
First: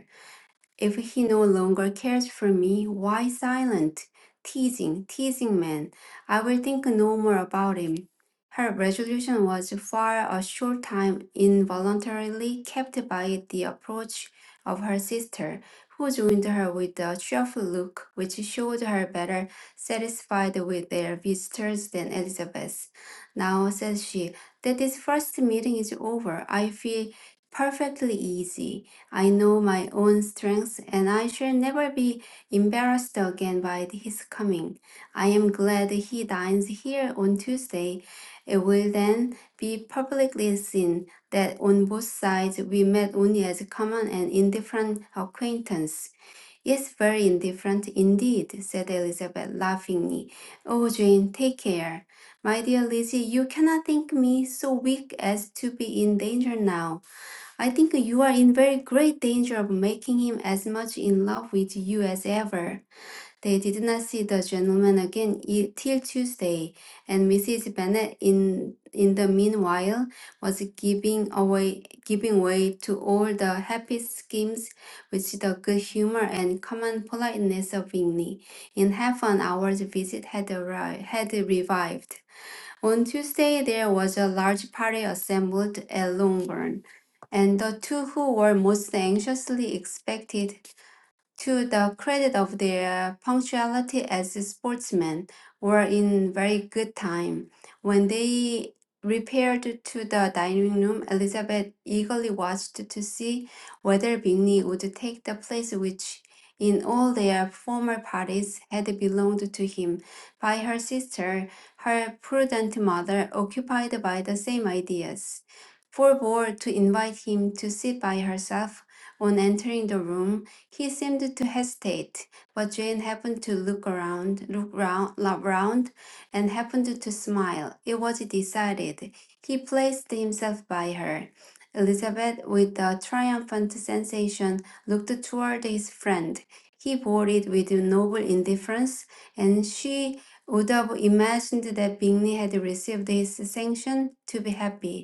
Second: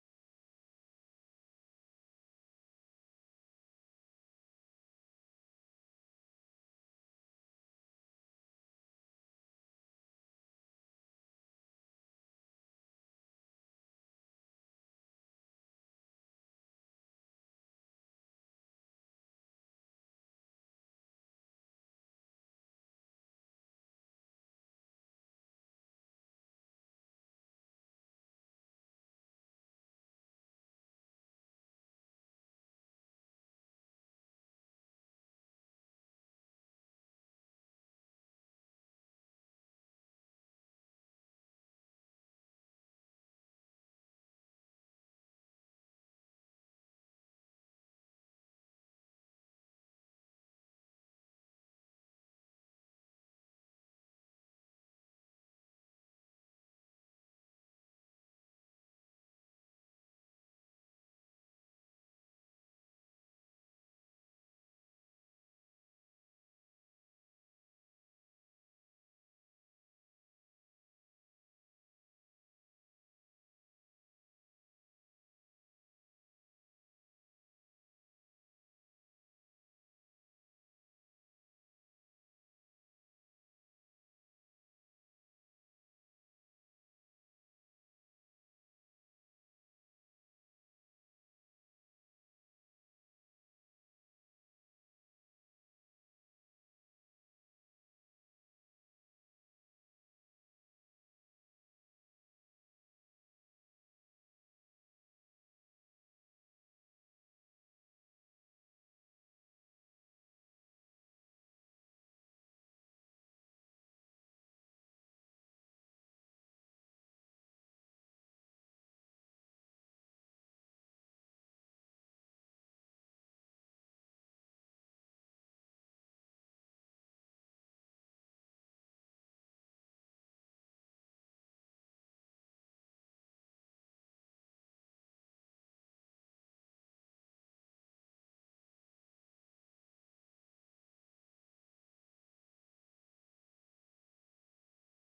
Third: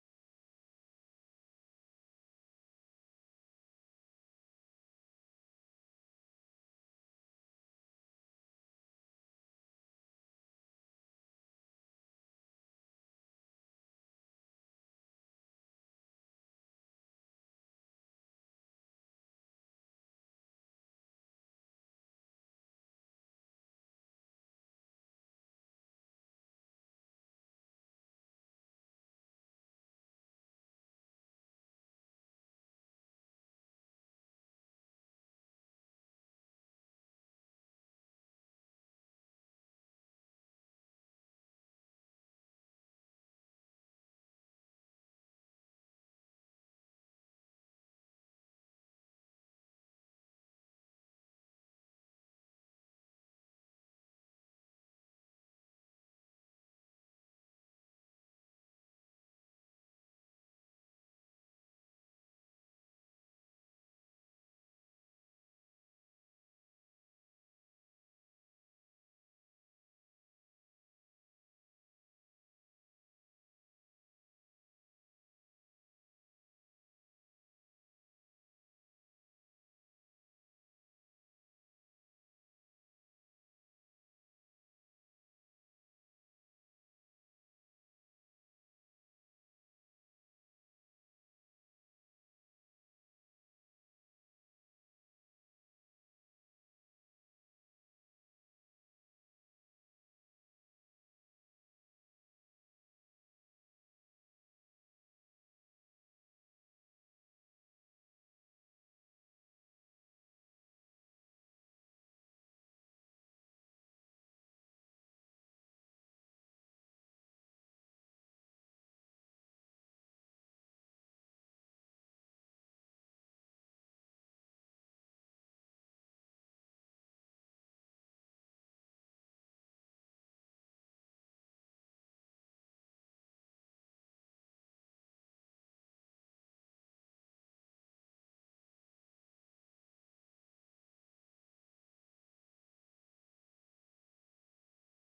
If he no longer cares for me, why silent? Teasing, teasing man. I will think no more about him. Her resolution was for a short time involuntarily kept by the approach of her sister, who joined her with a cheerful look which showed her better satisfied with their visitors than Elizabeth. Now, says she, that this first meeting is over, I feel perfectly easy. I know my own strength, and I shall never be embarrassed again by his coming. I am glad he dines here on Tuesday. It will then be publicly seen that on both sides we met only as a common and indifferent acquaintance. Yes, very indifferent indeed, said Elizabeth laughingly. Oh, Jane, take care. My dear Lizzie, you cannot think me so weak as to be in danger now. I think you are in very great danger of making him as much in love with you as ever. They did not see the gentleman again i- till Tuesday, and Mrs. Bennet, in in the meanwhile, was giving away giving way to all the happy schemes which the good humor and common politeness of Bingley, in half an hour's visit, had arrived, had revived. On Tuesday, there was a large party assembled at Longbourn, and the two who were most anxiously expected to the credit of their punctuality as sportsmen, were in very good time. When they repaired to the dining room, Elizabeth eagerly watched to see whether Bingley would take the place which, in all their former parties, had belonged to him by her sister, her prudent mother, occupied by the same ideas. Forbore to invite him to sit by herself on entering the room, he seemed to hesitate, but Jane happened to look around, look round, la- round, and happened to smile. It was decided. He placed himself by her. Elizabeth, with a triumphant sensation, looked toward his friend. He bore it with noble indifference, and she would have imagined that Bingley had received his sanction to be happy.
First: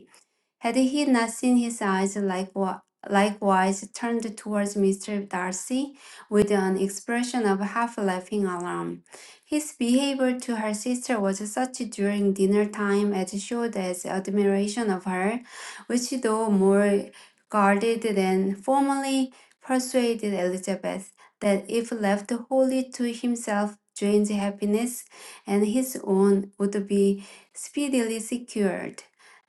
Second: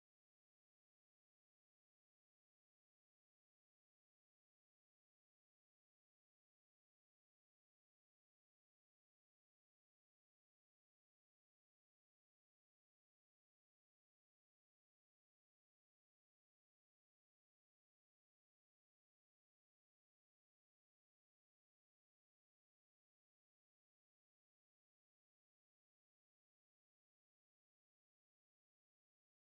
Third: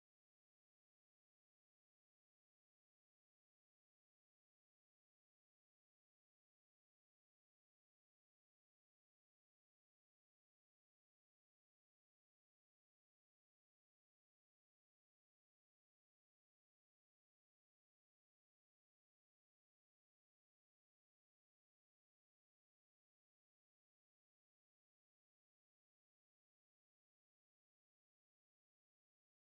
Had he not seen his eyes likewise, likewise turned towards Mr. Darcy with an expression of half laughing alarm? His behavior to her sister was such during dinner time as showed as admiration of her, which though more guarded than formerly persuaded Elizabeth that if left wholly to himself, Jane's happiness and his own would be speedily secured.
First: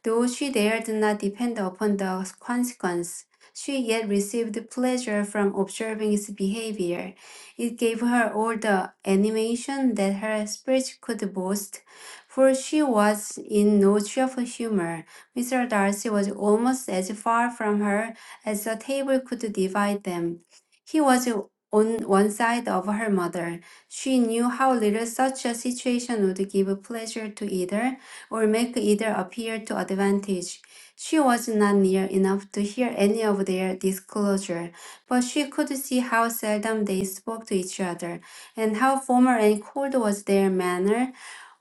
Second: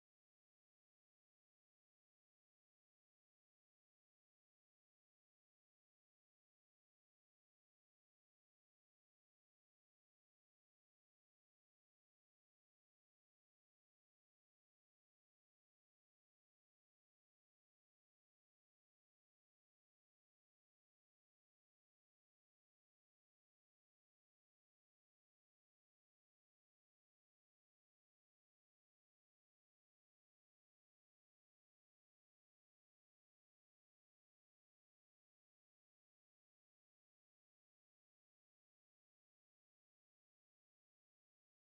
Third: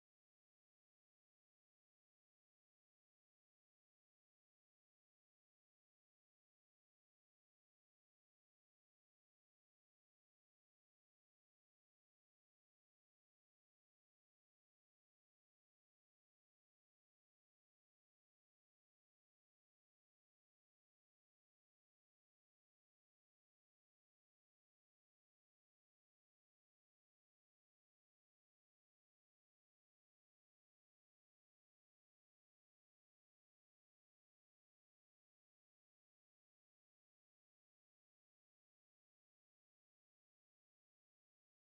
Though she dared not depend upon the consequence, she yet received pleasure from observing its behavior. It gave her all the animation that her spirit could boast, for she was in no cheerful humor. Mr. Darcy was almost as far from her as the table could divide them. He was on one side of her mother. She knew how little such a situation would give pleasure to either, or make either appear to advantage. She was not near enough to hear any of their disclosure, but she could see how seldom they spoke to each other, and how formal and cold was their manner.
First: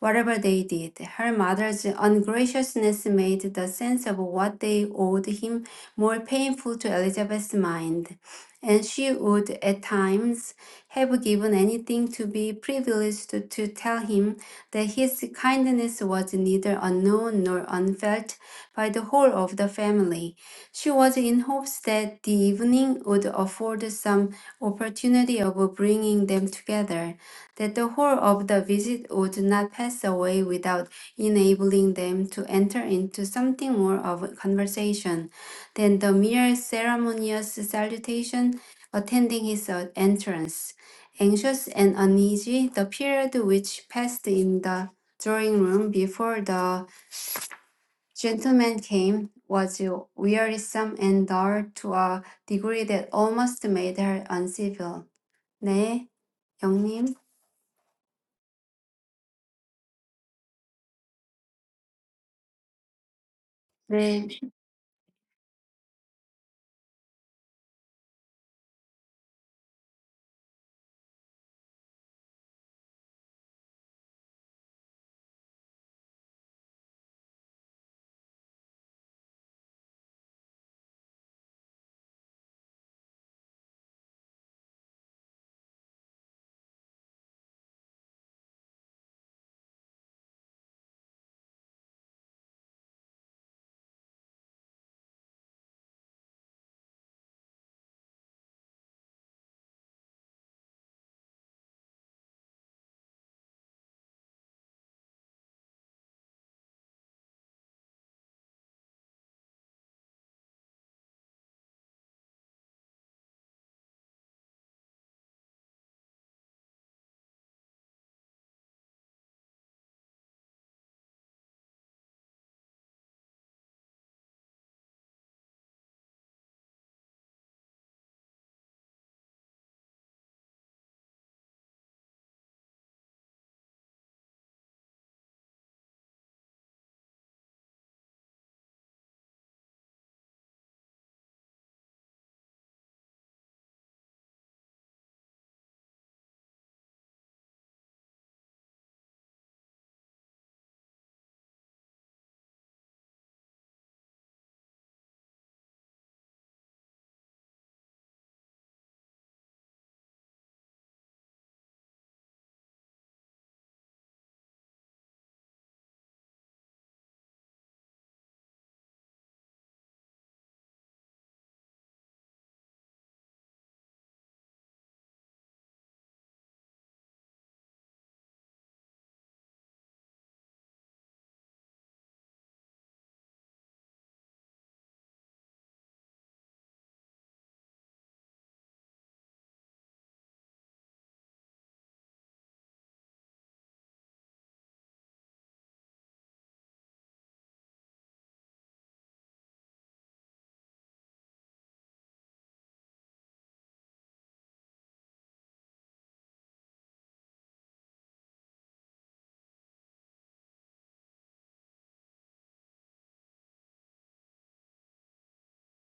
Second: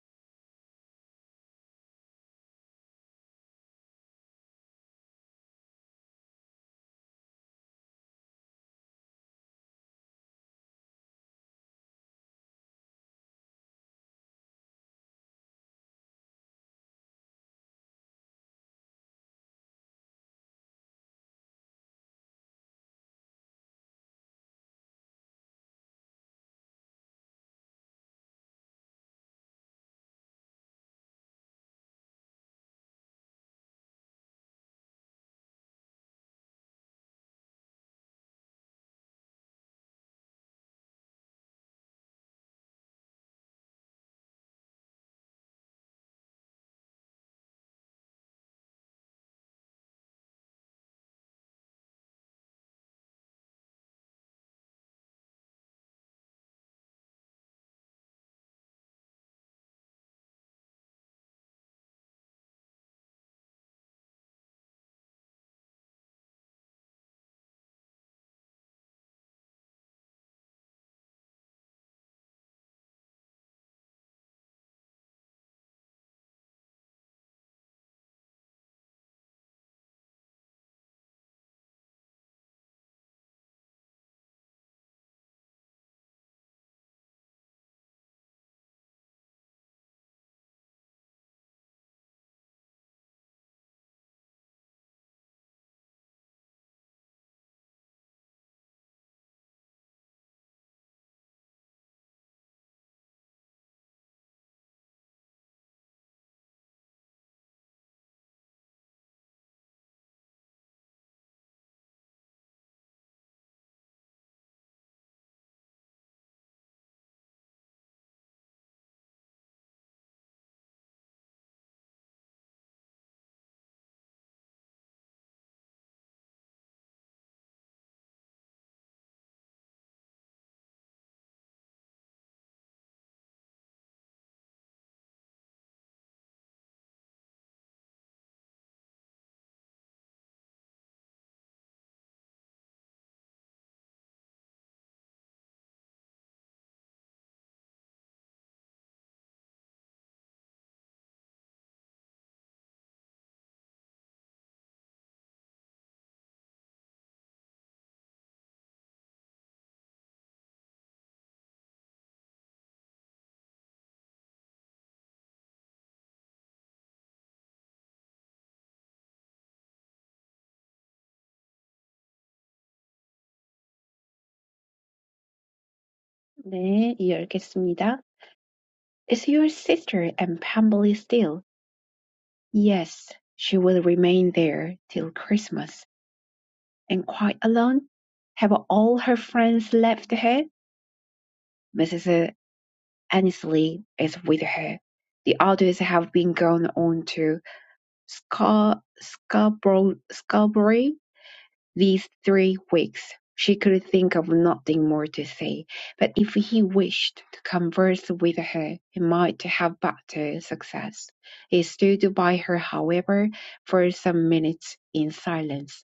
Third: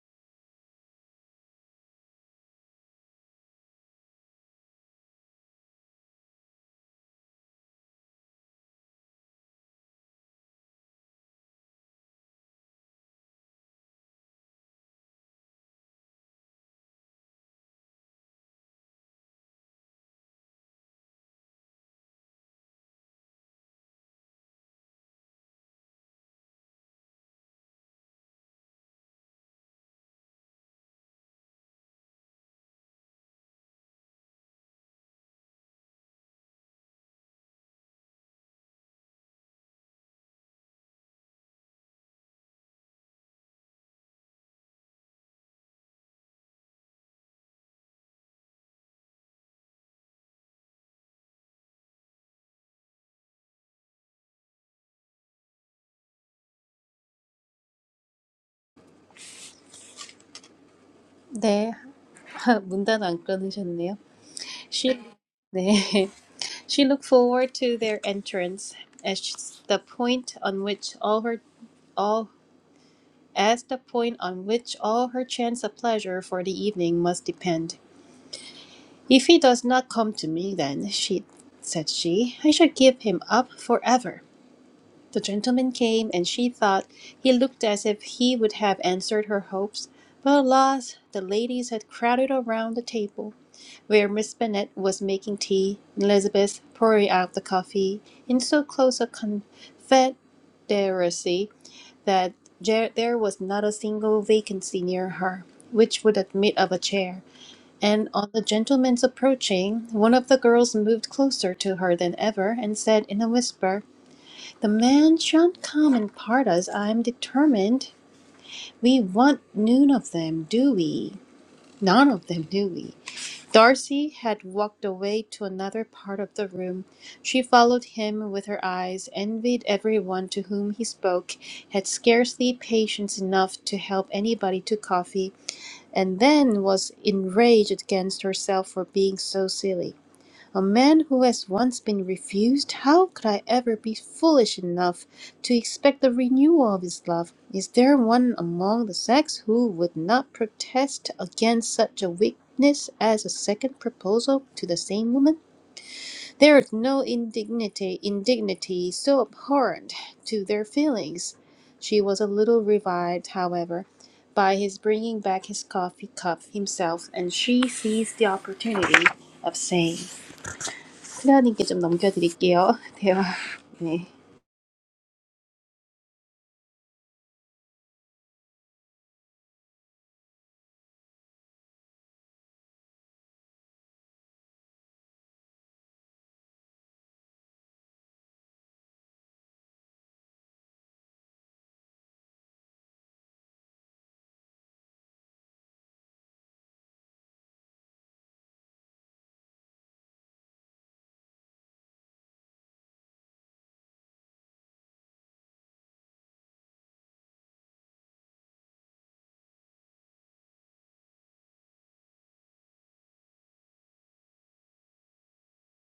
Whatever they did, her mother's ungraciousness made the sense of what they owed him more painful to Elizabeth's mind, and she would at times have given anything to be privileged to tell him that his kindness was neither unknown nor unfelt by the whole of the family. She was in hopes that the evening would afford some opportunity of bringing them together, that the whole of the visit would not pass away without enabling them to enter into something more of a conversation than the mere ceremonious salutation attending his uh, entrance. Anxious and uneasy, the period which passed in the drawing room before the gentleman came was wearisome and dull to a degree that almost made her uncivil. 네, 영님.
네, 문 닫아 안 끊으셨네요.
네,
She, 네. she looked forward to their entrance as the point on which all her all as the point on which all her chance of pleasure for the evening must depend. If he does not come to me, then she said she, I shall give him up forever. The gentleman came, and she thought he looked as if he would have answered her hopes, but alas! the ladies had crowded around the table, where Miss Bennet was making tea, and Elizabeth pouring out the coffee, in so close a confederacy that there there was not a single vacancy near her which would admit of a chair, and on the gentleman's approaching, one of the girls moved closer to her than ever, and said in a whisper, the man shan't come and part us, I'm determined. We want none of them, do we? None of them, do we? Darcy had walked away to another part of the room. She followed him with her eyes, envied everyone to whom he spoke, had scarcely patience enough to help anybody to coffee, and then was enraged against herself for being so silly. A man who has once been refused, how could I ever be foolish enough to expect the renewal of his love? Is there one among the sex who would not protest against such a weakness as a second proposal to the same woman? There is no indignity, indignity so abhorrent to their feelings. She was a little revived, however, by his bringing back his coffee cup himself, and she seized the opportunity of saying. 클레어님께 좀 넘겨드릴게요. 대화. 네.
네, 이해하겠습니다. Is your sister in Pemberley still? Yes, she will remain there till Christmas. And quite alone? Have all her friends left her? Mrs. Annesley is with her. The others have been gone on to. Scarberry these three weeks. She could think of nothing more to say, but if he wished to converse with her, he might have better success. He stood by her, however, for some minutes in silence,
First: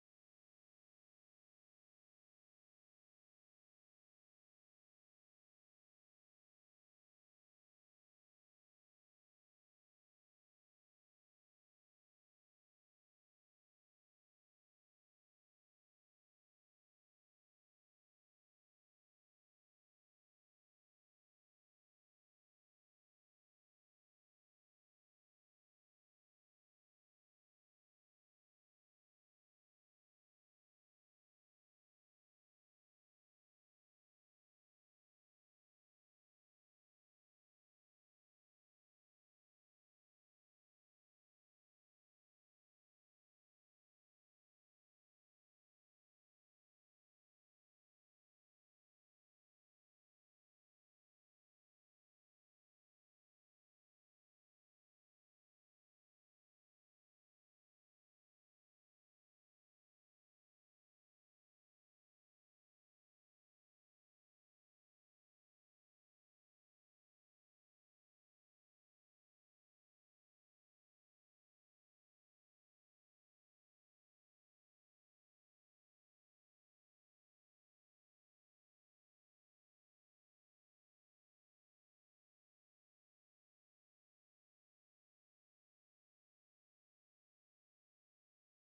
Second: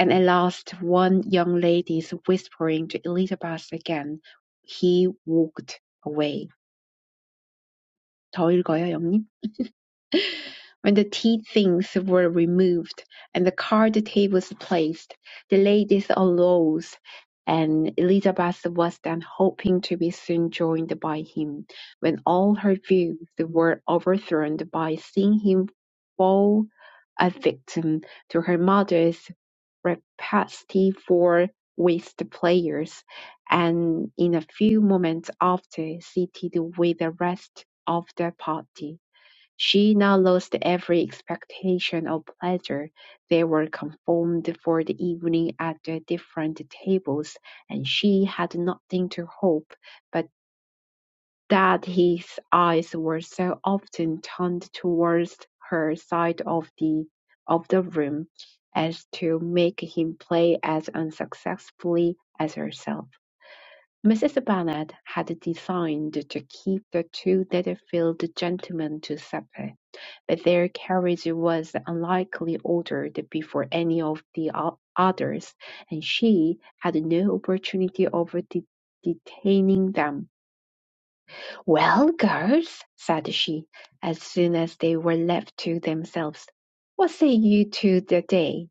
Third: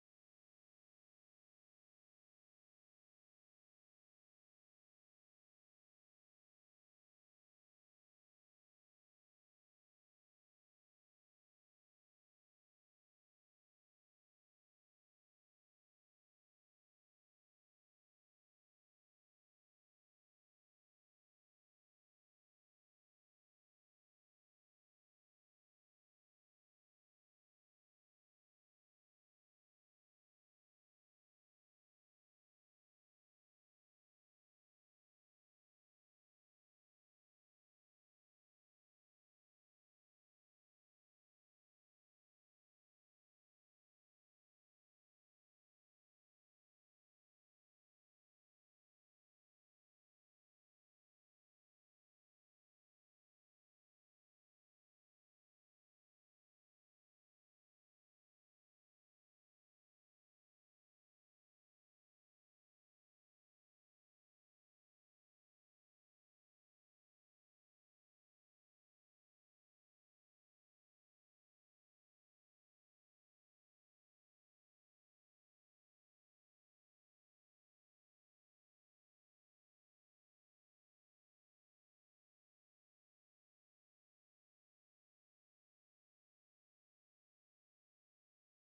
and at last one young lady's whispering to Elizabeth again, he walked away. 더 읽어요, 영님? When the tea things were removed and the card tables placed, the ladies arose, and Elizabeth was then hoping to be soon joined by him, when all her views were overthrown by seeing him fall a victim to her mother's rapacity for whist players, and in a few moments after seated with the rest of the party. She now lost every expectation of pleasure; they were conformed for the evening at their different tables, and she had nothing to hope but that his eyes were so often turned towards her side of the of the room, as to make him play as unsuccessfully as herself. Mrs. Bennet had designed to keep the two Netherfield gentlemen to supper but their carriage was unlikely ordered before any of the others, and she had no opportunity of de- detaining them. "Well, girls," said she, as soon as they were left to themselves, "what say you to the day?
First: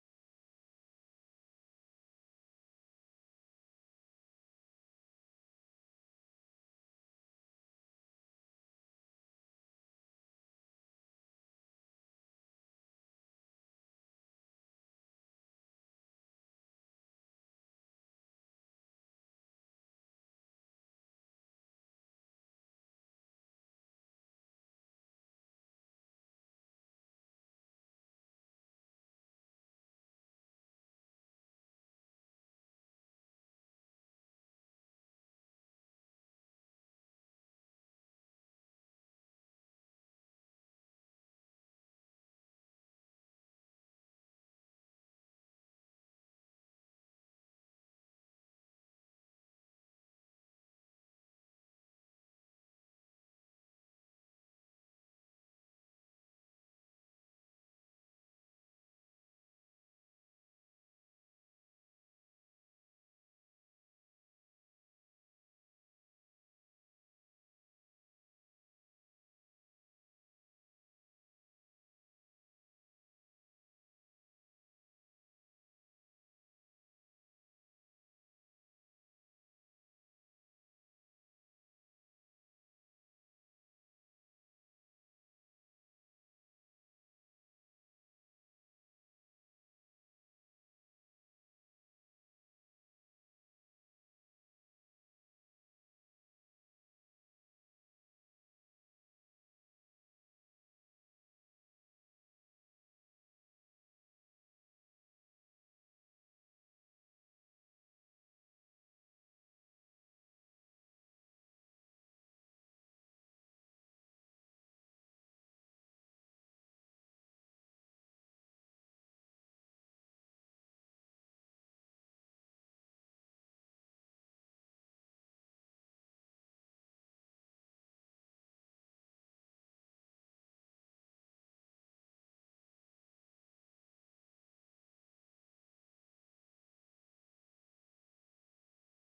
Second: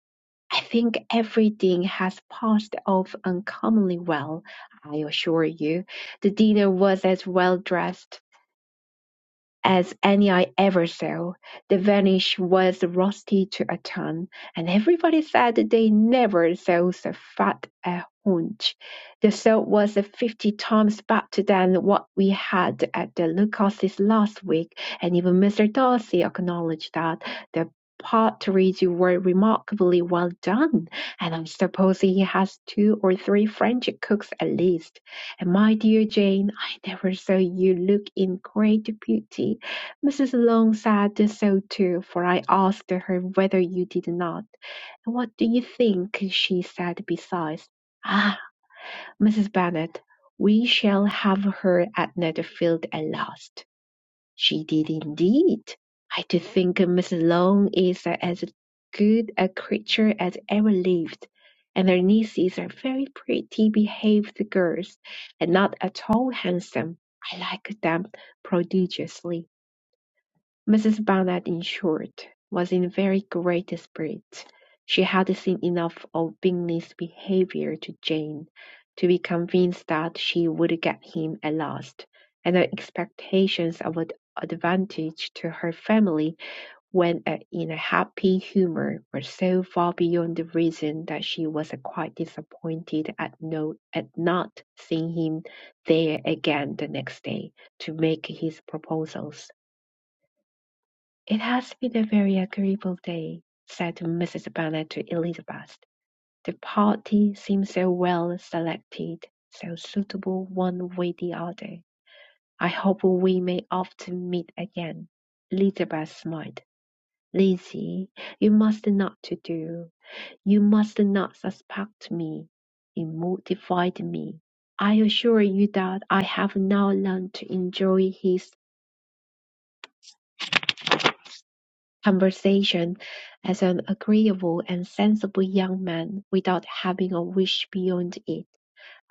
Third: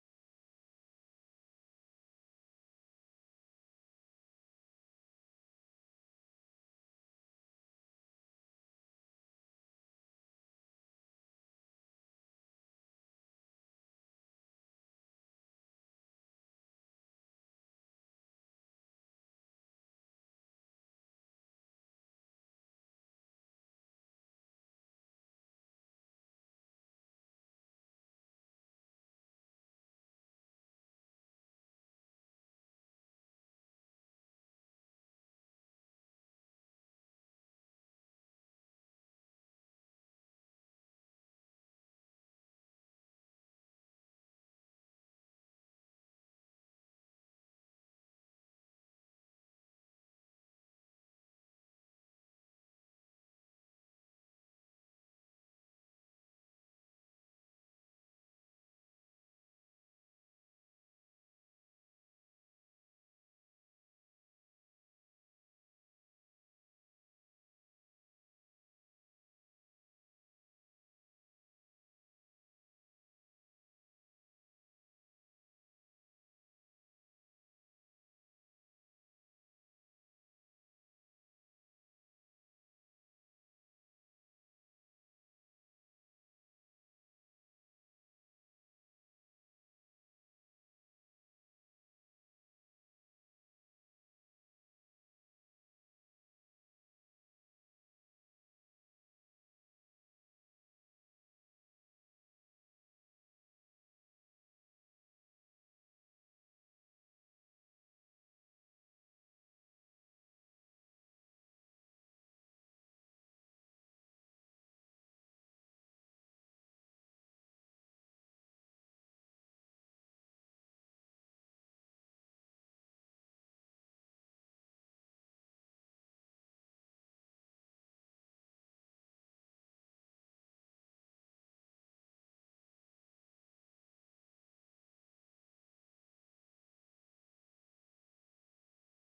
I think everything has passed off uncommonly well, I assure you. The dinner was as well dressed as any I ever saw. The varnish was rusty to a ton, and everybody said that they never saw so fat a haunch. The salt was fifty times better than what we had at the Lucas's last week, and even Mr. Darcy acknowledged that the partridge were remarkably well done, and I suppose he has two or three French cooks at least. And my dear Jane, I never saw you look in greater beauty. Mrs. Long said so too, for I asked her whether you did not. And what do you think? she said besides. Ah, Mrs. Bennet, we shall have her at Netherfield at last. She did indeed. I do think Miss Long is as good a creature as ever lived, and her nieces are very pretty behaved girls, and not at all handsome. I like them prodigiously. Mrs. Barnett, in short, was in very great spirits; she had seen enough of Bingley's behaviour to Jane to be convinced that she would get him at last, and her expectations of an advantage to her family when in a happy humour were so far beyond the reason that she was quite disappointed at no at not seeing him there again the next day to make his proposals. "It has been a very agreeable day," said Mrs. Bennet to Elizabeth; "the party seems so well selected, so suitable one with the other. I hope we may often meet again." Elizabeth smiled. "Lizzie, you must not to do. You must not suspect me. It mortified me. I assure you that I have now learned to enjoy his conversation as an agreeable and sensible young man, without having a wish beyond it.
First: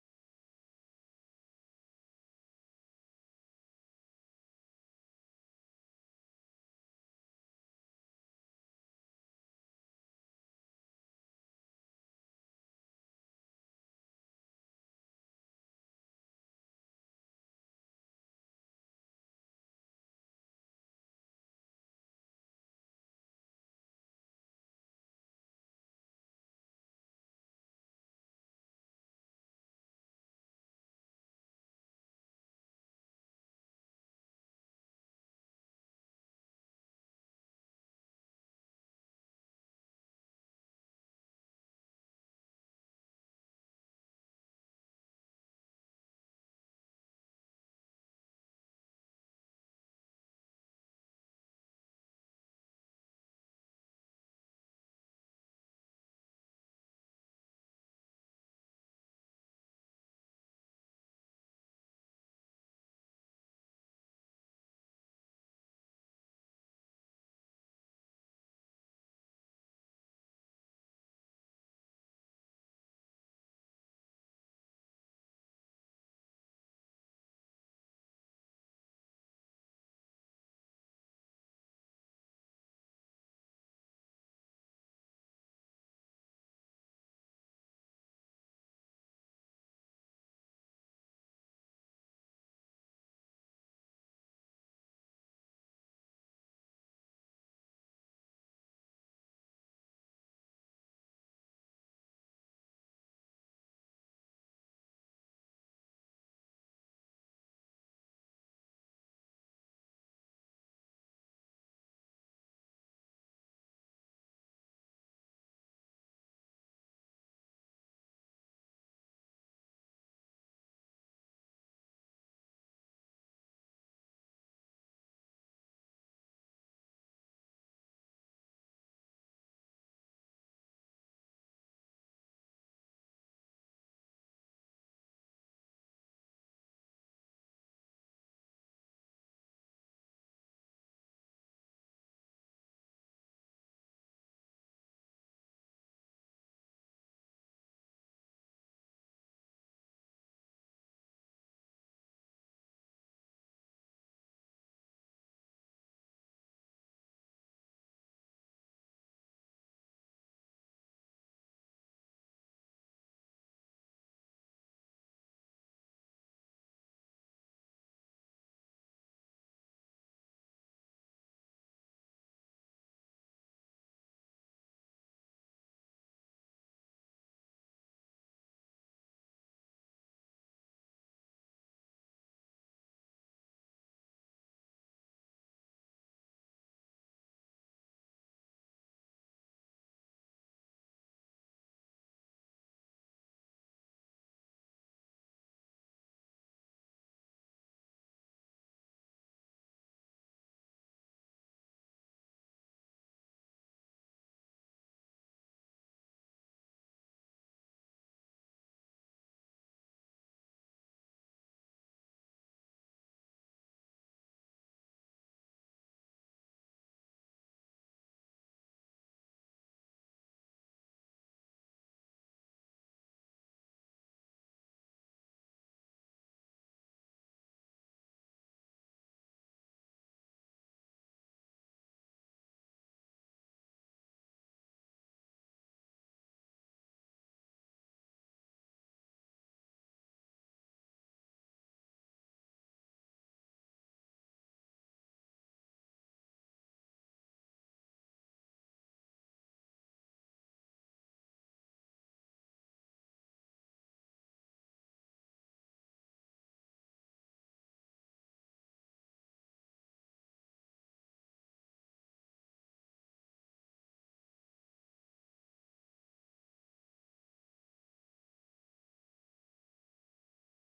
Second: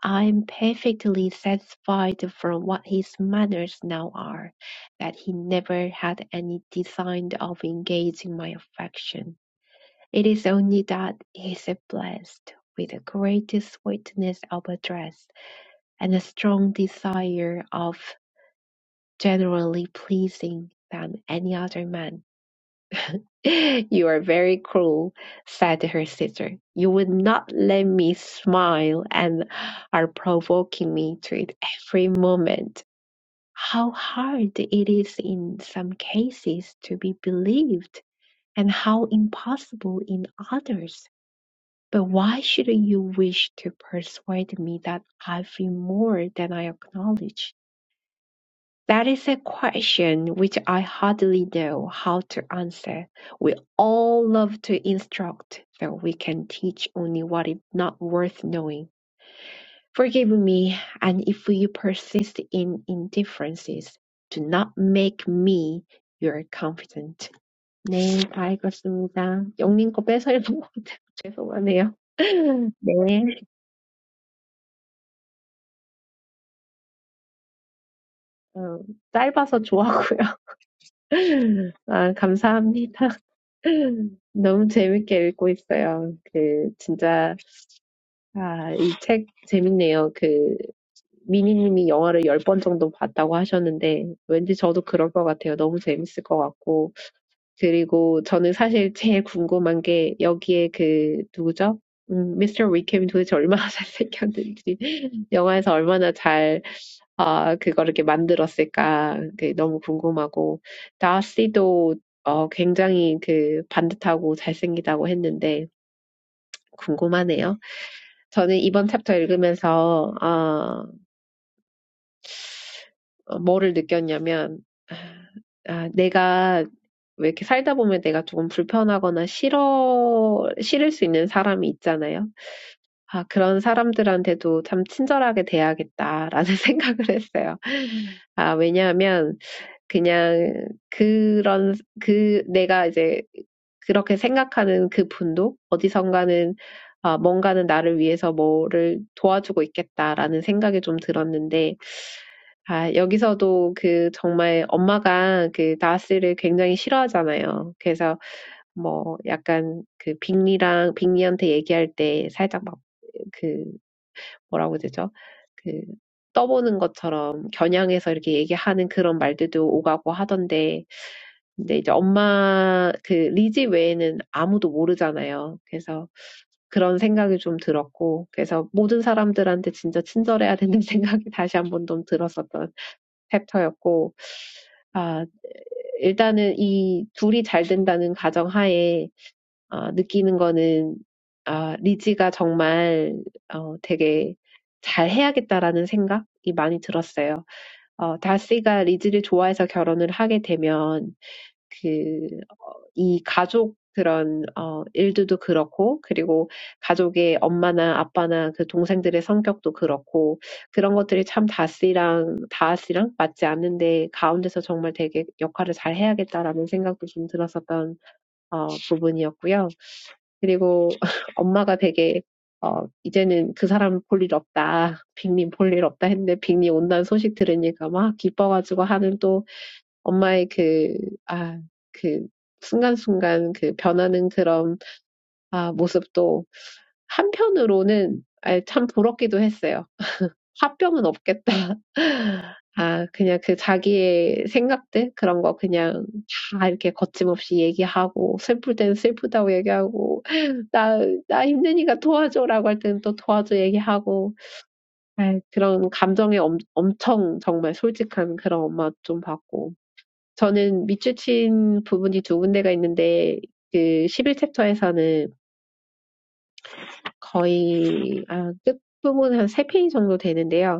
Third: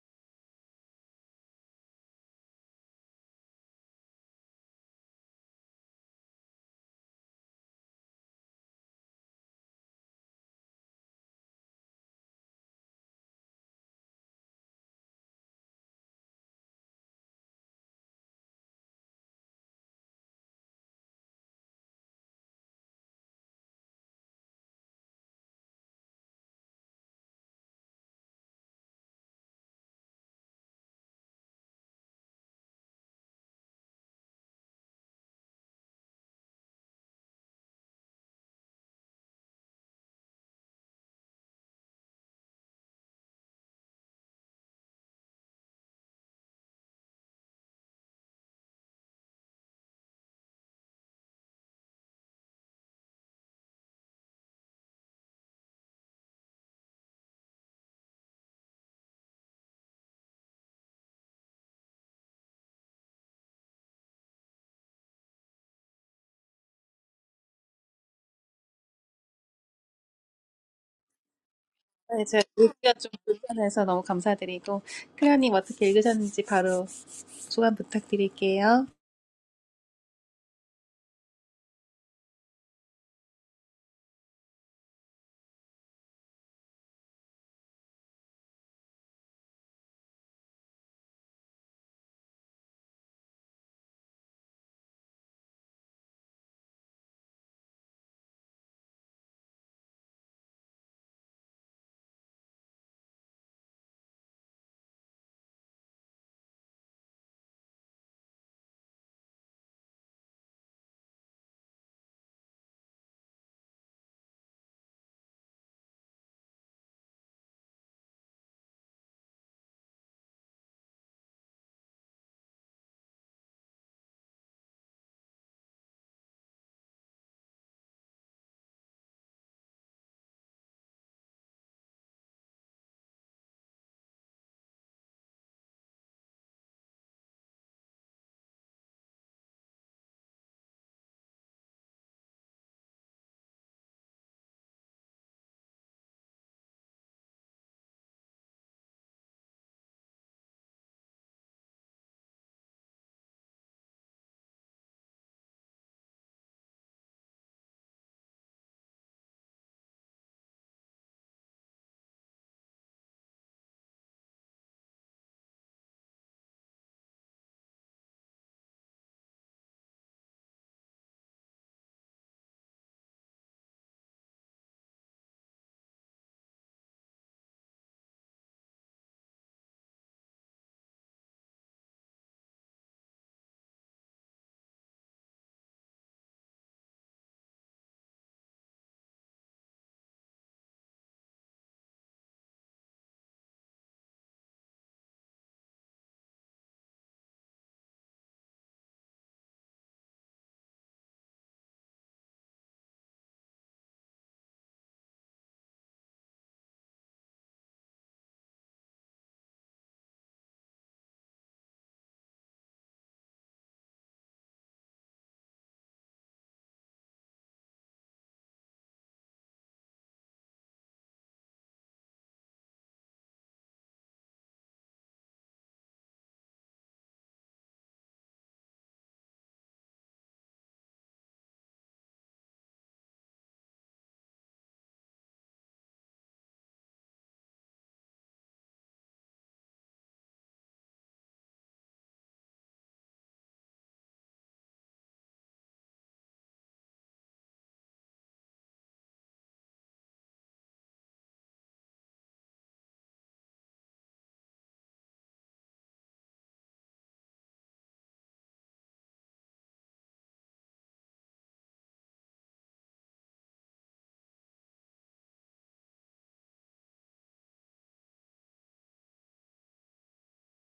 I am perfectly satisfied from what his manners now are, that he never had any design of engaging my affection. It is only that he is blessed with the greatest sweetness of address and a strong desire of generally pleasing than any other man You are very cruel, said her sister. You would not let me smile and are provoking me to it every moment. How hard it is in some cases to be believed, and how impossible in others. But why should you wish to persuade me that I feel more than I acknowledge? That is a question which I hardly know how to answer. We all love to instruct, though we can teach only what is not worth knowing. Forgive me, and if you persist in indifferences, do not make me your confidant. 네, 다 읽었습니다. 영님 거 뺏어요. 죄송하네요.
네, 제가 읽기가 좀
네,
불편해서 너무 감사드리고 클레어님 어떻게 읽으셨는지 바로 소감
어,
부탁드릴게요.
짧아서 좋았고요. 아, 감사합니다. 너무 재밌게 읽고 있어요. 그, 진짜, 아, 이 책 재밌네요. 그, 미니님이 영화를 열 번 정도 봤다고 하셨는데, 왠지 저도 그럴 것 같아요. 너무 재밌을 것 같고. 그리고 저는 사실 제일 궁금한 게, 여기에 그, 누구죠? 음, 미스터 위켐이 도대체 얼마나 잘생겼는지, 영화에서 얼마나 잘 아 그거를 이렇게 만들었을까 그 너무 궁금하고 다씨도 어 굉장히 그 반듯하고 잘생기다고 했는데 궁금하네요. 저는 이번 챕터 읽으면서 아 뭐를 느꼈냐면 아 내가 왜 이렇게 살다 보면 내가 조금 불편하거나 싫어 싫을 수 있는 사람이 있잖아요. 아 그런 사람들한테도 참 친절하게 대해야겠다라는 생각을 했어요. 아 왜냐하면 그냥 그런 그 내가 이제 그렇게 생각하는 그 분도 어디선가는 아, 뭔가는 나를 위해서 뭐를 도와주고 있겠다라는 생각이 좀 들었는데, 아, 여기서도 그 정말 엄마가 그 나스를 굉장히 싫어하잖아요. 그래서 뭐 약간 그 빅리랑 빅리한테 얘기할 때 살짝 막 그 뭐라고 되죠? 그 떠보는 것처럼 겨냥해서 이렇게 얘기하는 그런 말들도 오가고 하던데 근데 이제 엄마 그 리지 외에는 아무도 모르잖아요. 그래서 그런 생각이 좀 들었고 그래서 모든 사람들한테 진짜 친절해야 된다는 생각이 다시 한번 좀 들었었던 챕터였고 아 일단은 이 둘이 잘 된다는 가정하에 어, 느끼는 거는 아, 리지가 정말 어, 되게 잘 해야겠다라는 생각이 많이 들었어요. 어, 다시가 리지를 좋아해서 결혼을 하게 되면 그, 이 가족 그런 어, 일들도 그렇고 그리고 가족의 엄마나 아빠나 그 동생들의 성격도 그렇고 그런 것들이 참 다시랑 다아씨랑 맞지 않는데 가운데서 정말 되게 역할을 잘 해야겠다라는 생각도 좀 들었었던 어, 부분이었고요. 그리고 엄마가 되게 어 이제는 그 사람 볼일 없다. 빅님 볼일 없다 했는데 빅님 온다는 소식 들으니까 막 기뻐가지고 하는 또 엄마의 그, 아, 그 순간순간 그 변하는 그런 아, 모습도 한편으로는 아, 참 부럽기도 했어요. 화병은 없겠다. 아, 그냥 그 자기의 생각들 그런 거 그냥 다 이렇게 거침없이 얘기하고 슬플 땐 슬프다고 얘기하고 나, 나 힘드니까 도와줘라고 할 때는 또 도와줘 얘기하고 아, 그런 감정에 엄, 엄청 정말 솔직한 그런 엄마 좀 봤고 저는 밑줄친 부분이 두 군데가 있는데 그 십일 챕터에서는 거의 아, 끝 부분 한세 페이지 정도 되는데요.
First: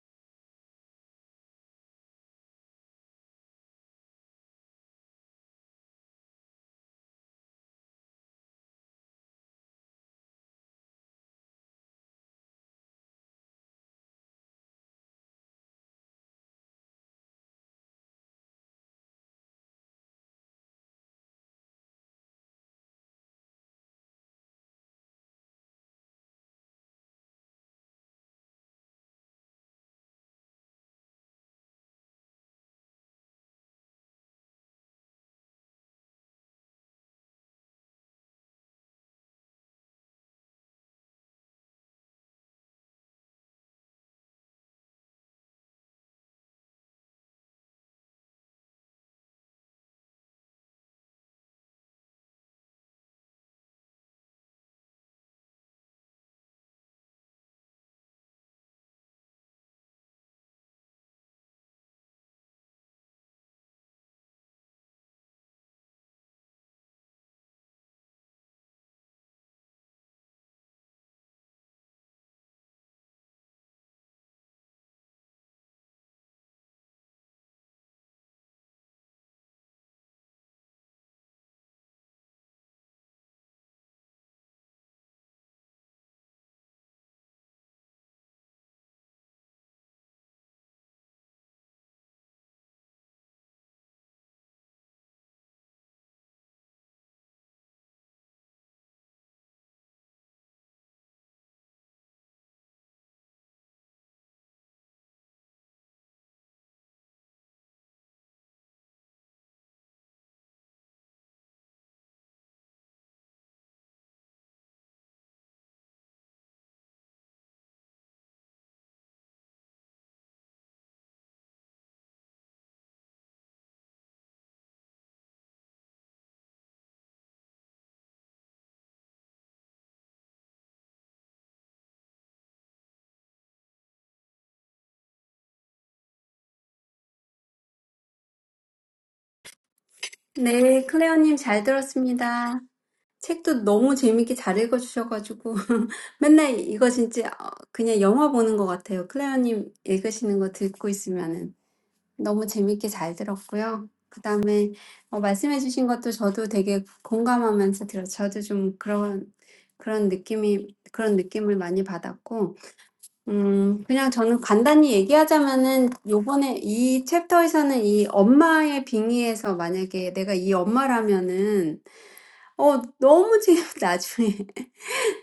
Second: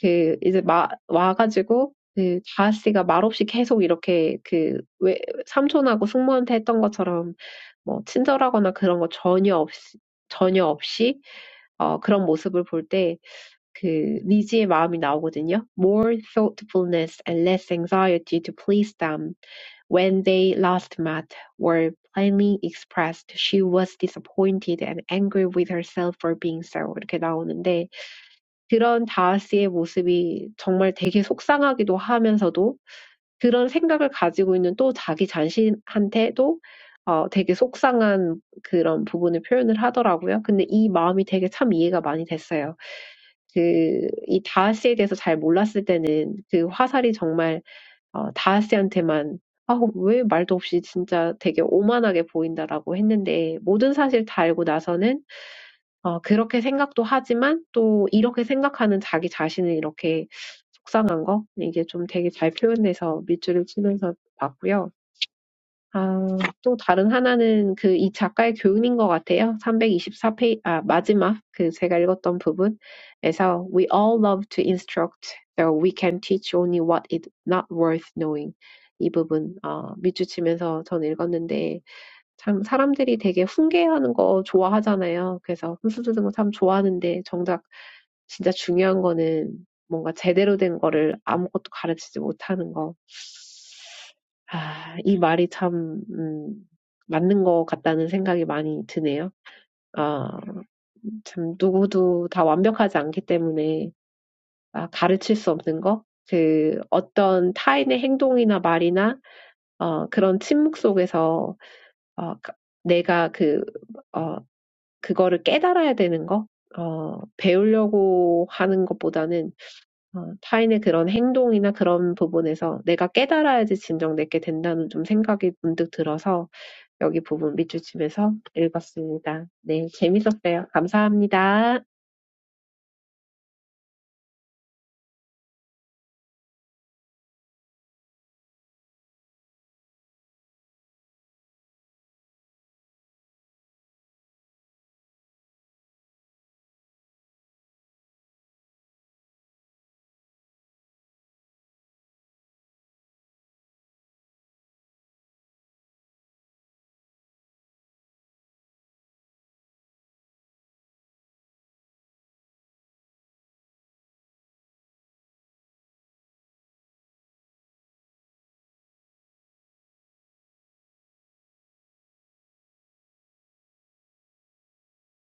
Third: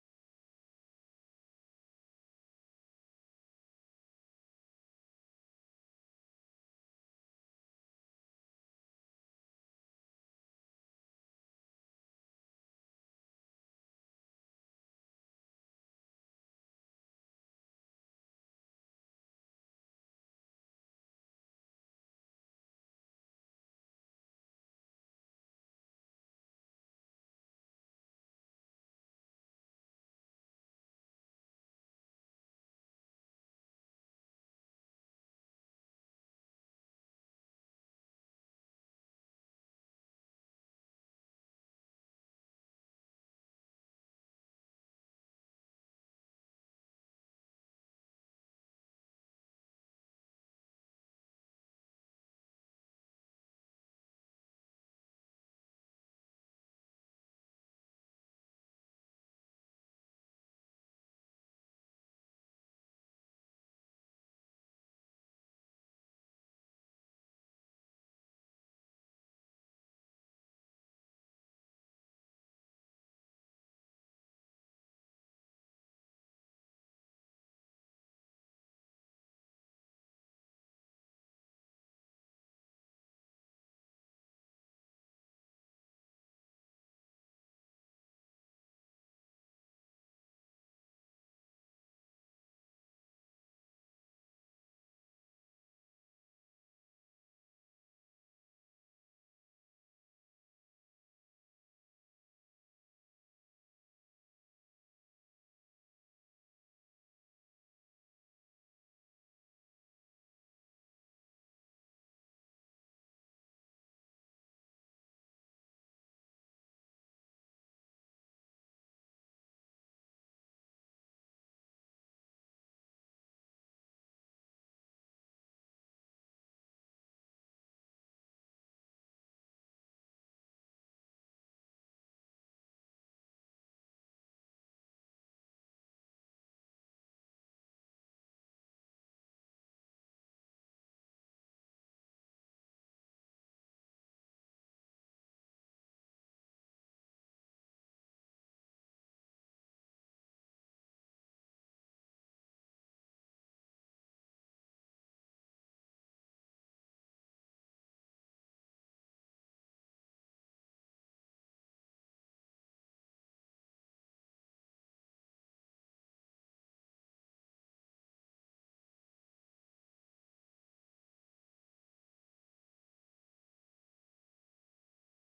그 이제 마 와가지고 그 다하씨가 말없이 계속 이렇게 그 왜 삼촌하고 숙모한테 했던 것처럼 뭐 친절하거나 그런 거 전혀 없이 전혀 없이 어 그런 모습을 볼때그 리지의 마음이 나오거든요. More thoughtfulness and less anxiety to please them. When they last met, were plainly expressed. She was disappointed and angry with herself for being so. 이렇게 나오는데 그런 다하스의 모습이 정말 되게 속상하기도 하면서도 그런 생각을 가지고 있는 또 자기 자신한테도 어, 되게 속상한 그런 부분을 표현을 하더라고요. 근데 이 마음이 되게 참 이해가 많이 됐어요. 그, 이 다하스에 대해서 잘 몰랐을 때는 그 화살이 정말 어 다하스한테만 "아 왜 말도 없이 진짜 되게 오만하게 보인다."라고 했는데 모든 사실 다 알고 나서는 어 그렇게 생각도 하지만 또 이렇게 생각하는 자기 자신을 이렇게 속상한 거 이게 좀 되게 잘 표현돼서 밑줄을 치면서 봤고요. 아, 또 다른 하나는 그이 작가의 교훈인 것 같아요. 324 페이지 아, 마지막 그 제가 읽었던 부분에서 We all love to instruct, though we can teach only what is not worth knowing. 이 부분 어, 밑줄치면서 전 읽었는데 참 사람들이 되게 훈계하는 거 좋아하잖아요. 그래서 훈수두는 거 참 좋아하는데 정작 진짜 중요한 거는 뭔가 제대로 된 거를 아무것도 가르치지 못하는 거. 아, 이 말이 참, 음, 맞는 것 같다는 생각이 많이 드네요. 아, 참, 누구도 다 완벽하지 않기 때문에, 아, 가르칠 수 없는 거? 그, 어떤 타인의 행동이나 말이나, 어, 그런 침묵 속에서, 어, 가- 내가 그, 어, 그거를 깨달아야 되는 거? 어, 배우려고 하는 것보다는, 어, 타인의 그런 행동이나 그런 부분에서 내가 깨달아야지 진정 내게 된다는 좀 생각이 문득 들어서, 여기 부분 밑줄 치면서 읽었습니다. 네, 재밌었어요. 감사합니다.
네, 클레어님 잘 들었습니다. 책도 너무 재밌게 잘 읽어주셔가지고 맨날 이거 진짜 어, 그냥 영화 보는 것 같아요. 클레어님 읽으시는 거 듣고 있으면은. 너무 재밌게 잘 들었고요. 그다음에 어, 말씀해 주신 것도 저도 되게 공감하면서 들었어요. 저도 좀 그런 그런 느낌이 그런 느낌을 많이 받았고 음 그냥 저는 간단히 얘기하자면은 요번에 이 챕터에서는 이 엄마의 빙의에서 만약에 내가 이 엄마라면은 어 너무 지금 나중에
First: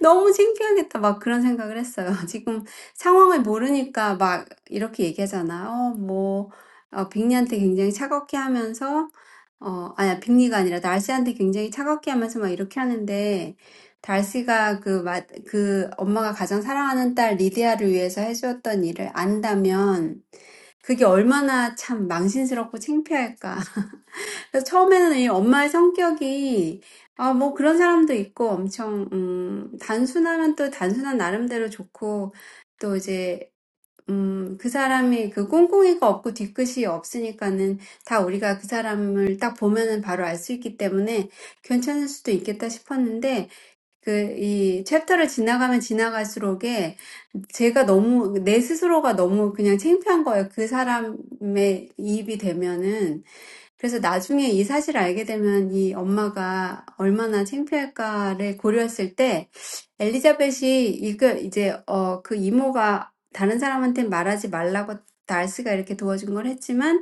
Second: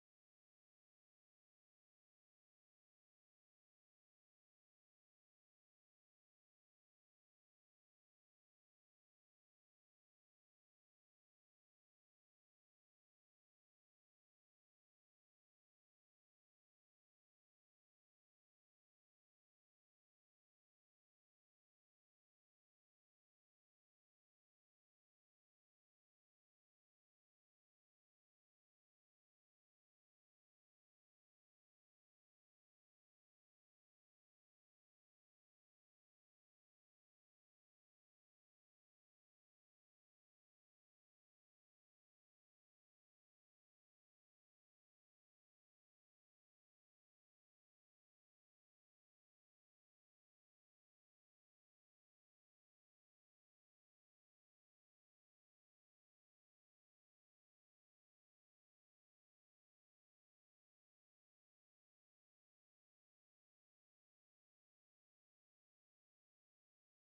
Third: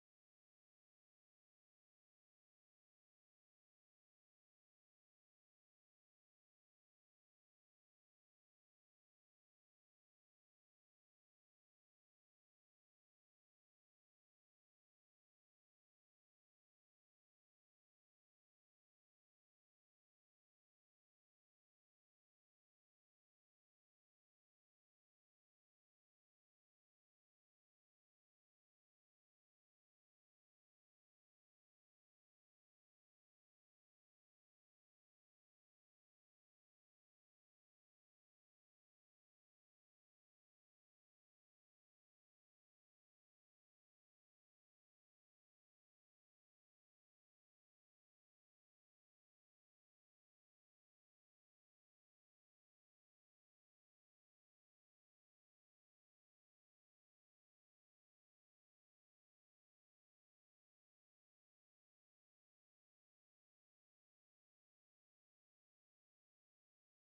너무 창피하겠다. 막 그런 생각을 했어요. 지금 상황을 모르니까 막 이렇게 얘기하잖아. 어뭐어 빅리한테 굉장히 차갑게 하면서 어 아니야 빅리가 아니라 달시한테 굉장히 차갑게 하면서 막 이렇게 하는데 달시가 그마그 엄마가 가장 사랑하는 딸 리디아를 위해서 해주었던 일을 안다면 그게 얼마나 참 망신스럽고 창피할까. 그래서 처음에는 엄마의 성격이 아, 뭐 그런 사람도 있고 엄청 음, 단순하면 또 단순한 나름대로 좋고 또 이제 음, 그 사람이 그 꿍꿍이가 없고 뒤끝이 없으니까는 다 우리가 그 사람을 딱 보면은 바로 알수 있기 때문에 괜찮을 수도 있겠다 싶었는데 그이 챕터를 지나가면 지나갈수록에 제가 너무 내 스스로가 너무 그냥 창피한 거예요. 그 사람의 이입이 되면은 그래서 나중에 이 사실을 알게 되면 이 엄마가 얼마나 창피할까를 고려했을 때 엘리자벳이 이거 이제 어그 이모가 다른 사람한테 말하지 말라고 달스가 이렇게 도와준 걸 했지만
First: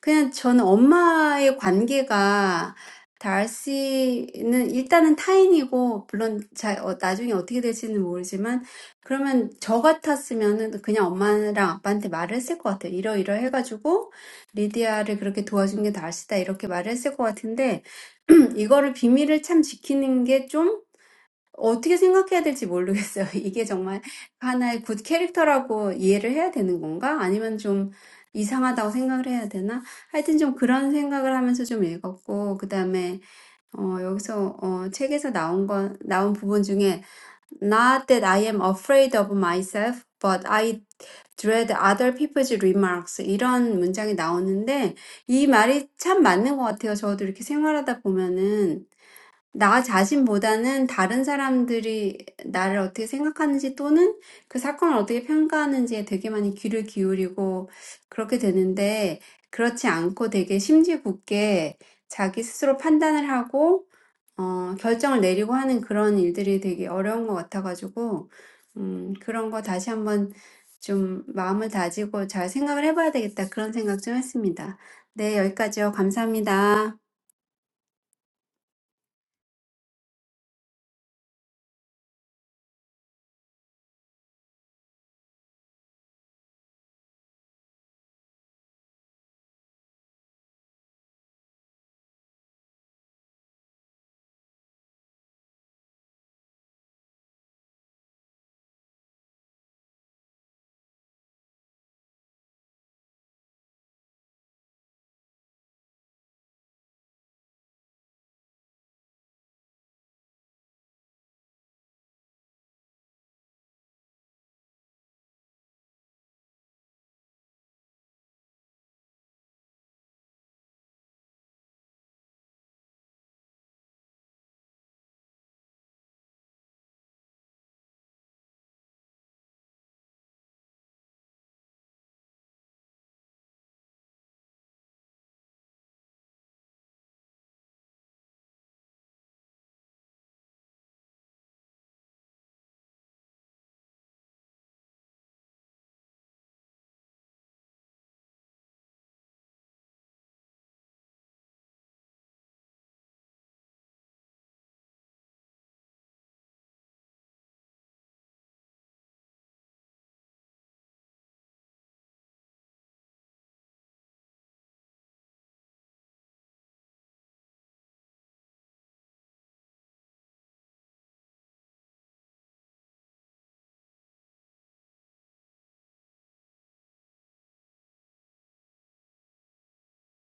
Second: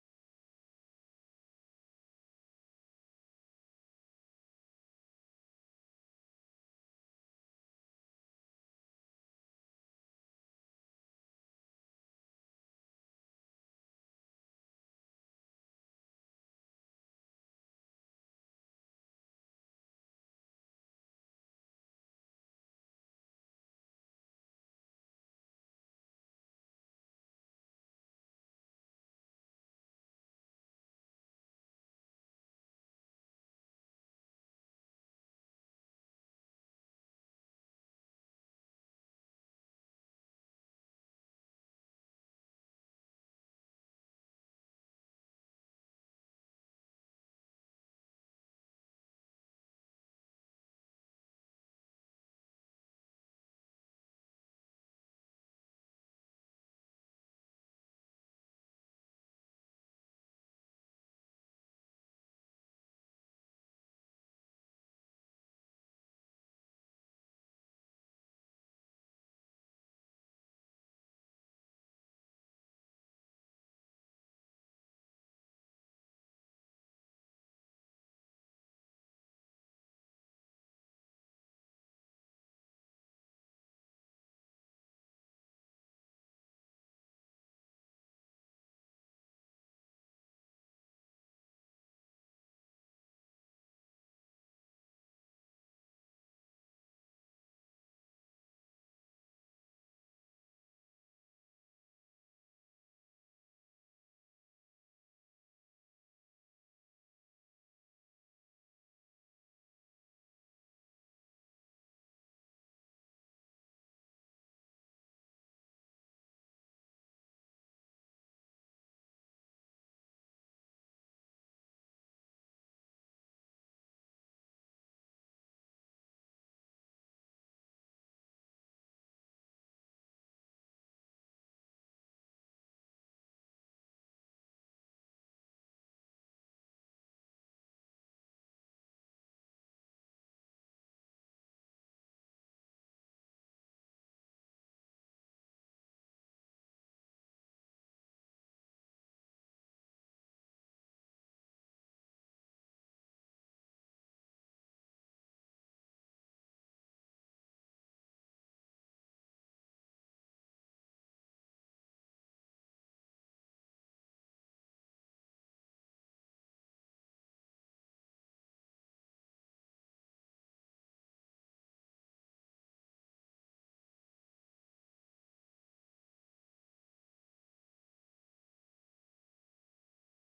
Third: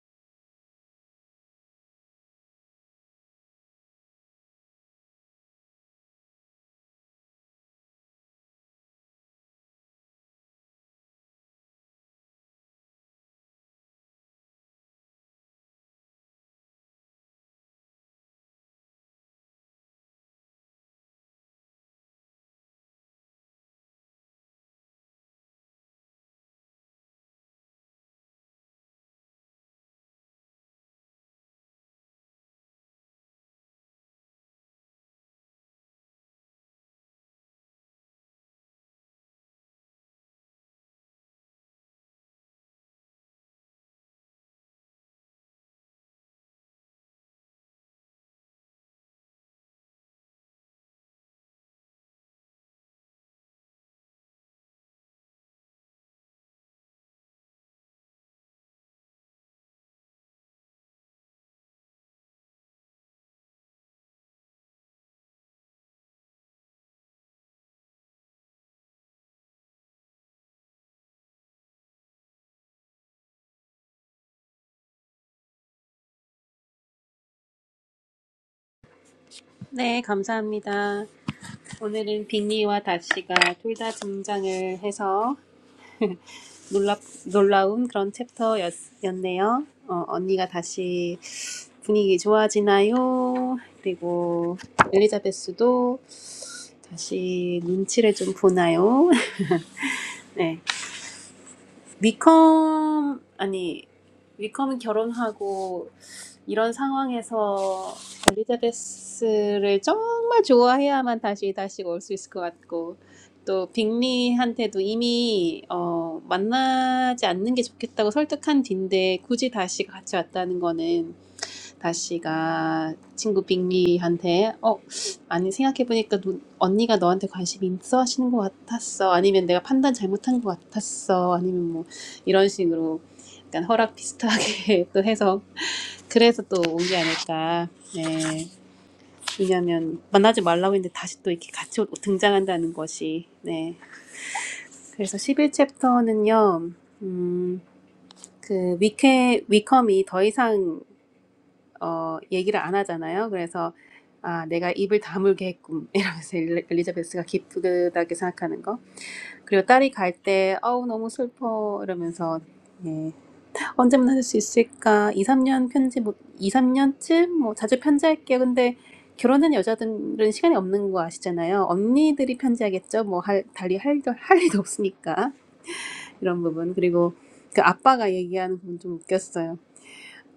그냥 저는 엄마의 관계가 달씨는 일단은 타인이고, 물론 잘, 어, 나중에 어떻게 될지는 모르지만, 그러면 저 같았으면은 그냥 엄마랑 아빠한테 말을 했을 것 같아요. 이러이러 해가지고, 리디아를 그렇게 도와준 게 달씨다. 이렇게 말을 했을 것 같은데, 이거를 비밀을 참 지키는 게좀 어떻게 생각해야 될지 모르겠어요. 이게 정말 하나의 굿 캐릭터라고 이해를 해야 되는 건가? 아니면 좀 이상하다고 생각을 해야 되나? 하여튼 좀 그런 생각을 하면서 좀 읽었고, 그 다음에, 어, 여기서, 어, 책에서 나온 건, 나온 부분 중에, Not that I am afraid of myself, but I dread other people's remarks. 이런 문장이 나오는데, 이 말이 참 맞는 것 같아요. 저도 이렇게 생활하다 보면은. 나 자신보다는 다른 사람들이 나를 어떻게 생각하는지 또는 그 사건을 어떻게 평가하는지에 되게 많이 귀를 기울이고 그렇게 되는데 그렇지 않고 되게 심지 굳게 자기 스스로 판단을 하고 어, 결정을 내리고 하는 그런 일들이 되게 어려운 것 같아가지고 음, 그런 거 다시 한번 좀 마음을 다지고 잘 생각을 해봐야 되겠다 그런 생각 좀 했습니다. 네, 여기까지요. 감사합니다.
네, 감사합니다. 오늘은 빅리와 다시가 둘다 등장을 해서 놀라, 놀라운 그런 챕터였네요. 어, 언니가 다시 분위기 좋아지나요? 그리고 엘리자베스도 다시 눈치를 좀 보나요? 네. 위컴, 아니, 위컴은 결혼하고 이런 상황에서 엘리자베스를 정말 좋아해야만 다시 다시 올 수 있을 것 같고 또 빅리한테도 이미 어, 만나지 않는 게 좋겠다고 설득한 뒤인데 굳이 다시 같이 왔다는 거는 다씨가 친구 빅리한테 어 아니 생각해보니까 누, 언니가 너한테 관심 있어 하시는 것 같았어 아니면 내가 판단 잘못한 것 같았어 아니면 뭐 이런 식으로 약간 허락 비슷하게 또 해서 그래서 또 온 게 아닐까 네 왜냐면 하 만나지 말라고 했는데 다시 또 이렇게 같이 오- 등장한다는 것이 네 그래서 11챕터는요 음그 위케 위컴이 더 이상 어, 얘기를 안 하잖아요. 그래서 아, 내가 입을 다물겠군 이러면서 엘리- 엘리자베스가 기쁘다고 생각하는 거. 그리고 딸이 갈 때 어우 너무 슬퍼 이러면서 예. 언제 만날 수 있을까? 2, 3년 편지 뭐이삼년쯤뭐 자주 편지할게요. 근데 결혼한 여자들은 시간이 없는 거 아시잖아요. 언니들이 편지하겠죠. 뭐 할, 달리 할, 일도- 할 일도 없으니까 이런 부분. 그리고 그 아빠가 얘기하는 부분 좀 웃겼어요.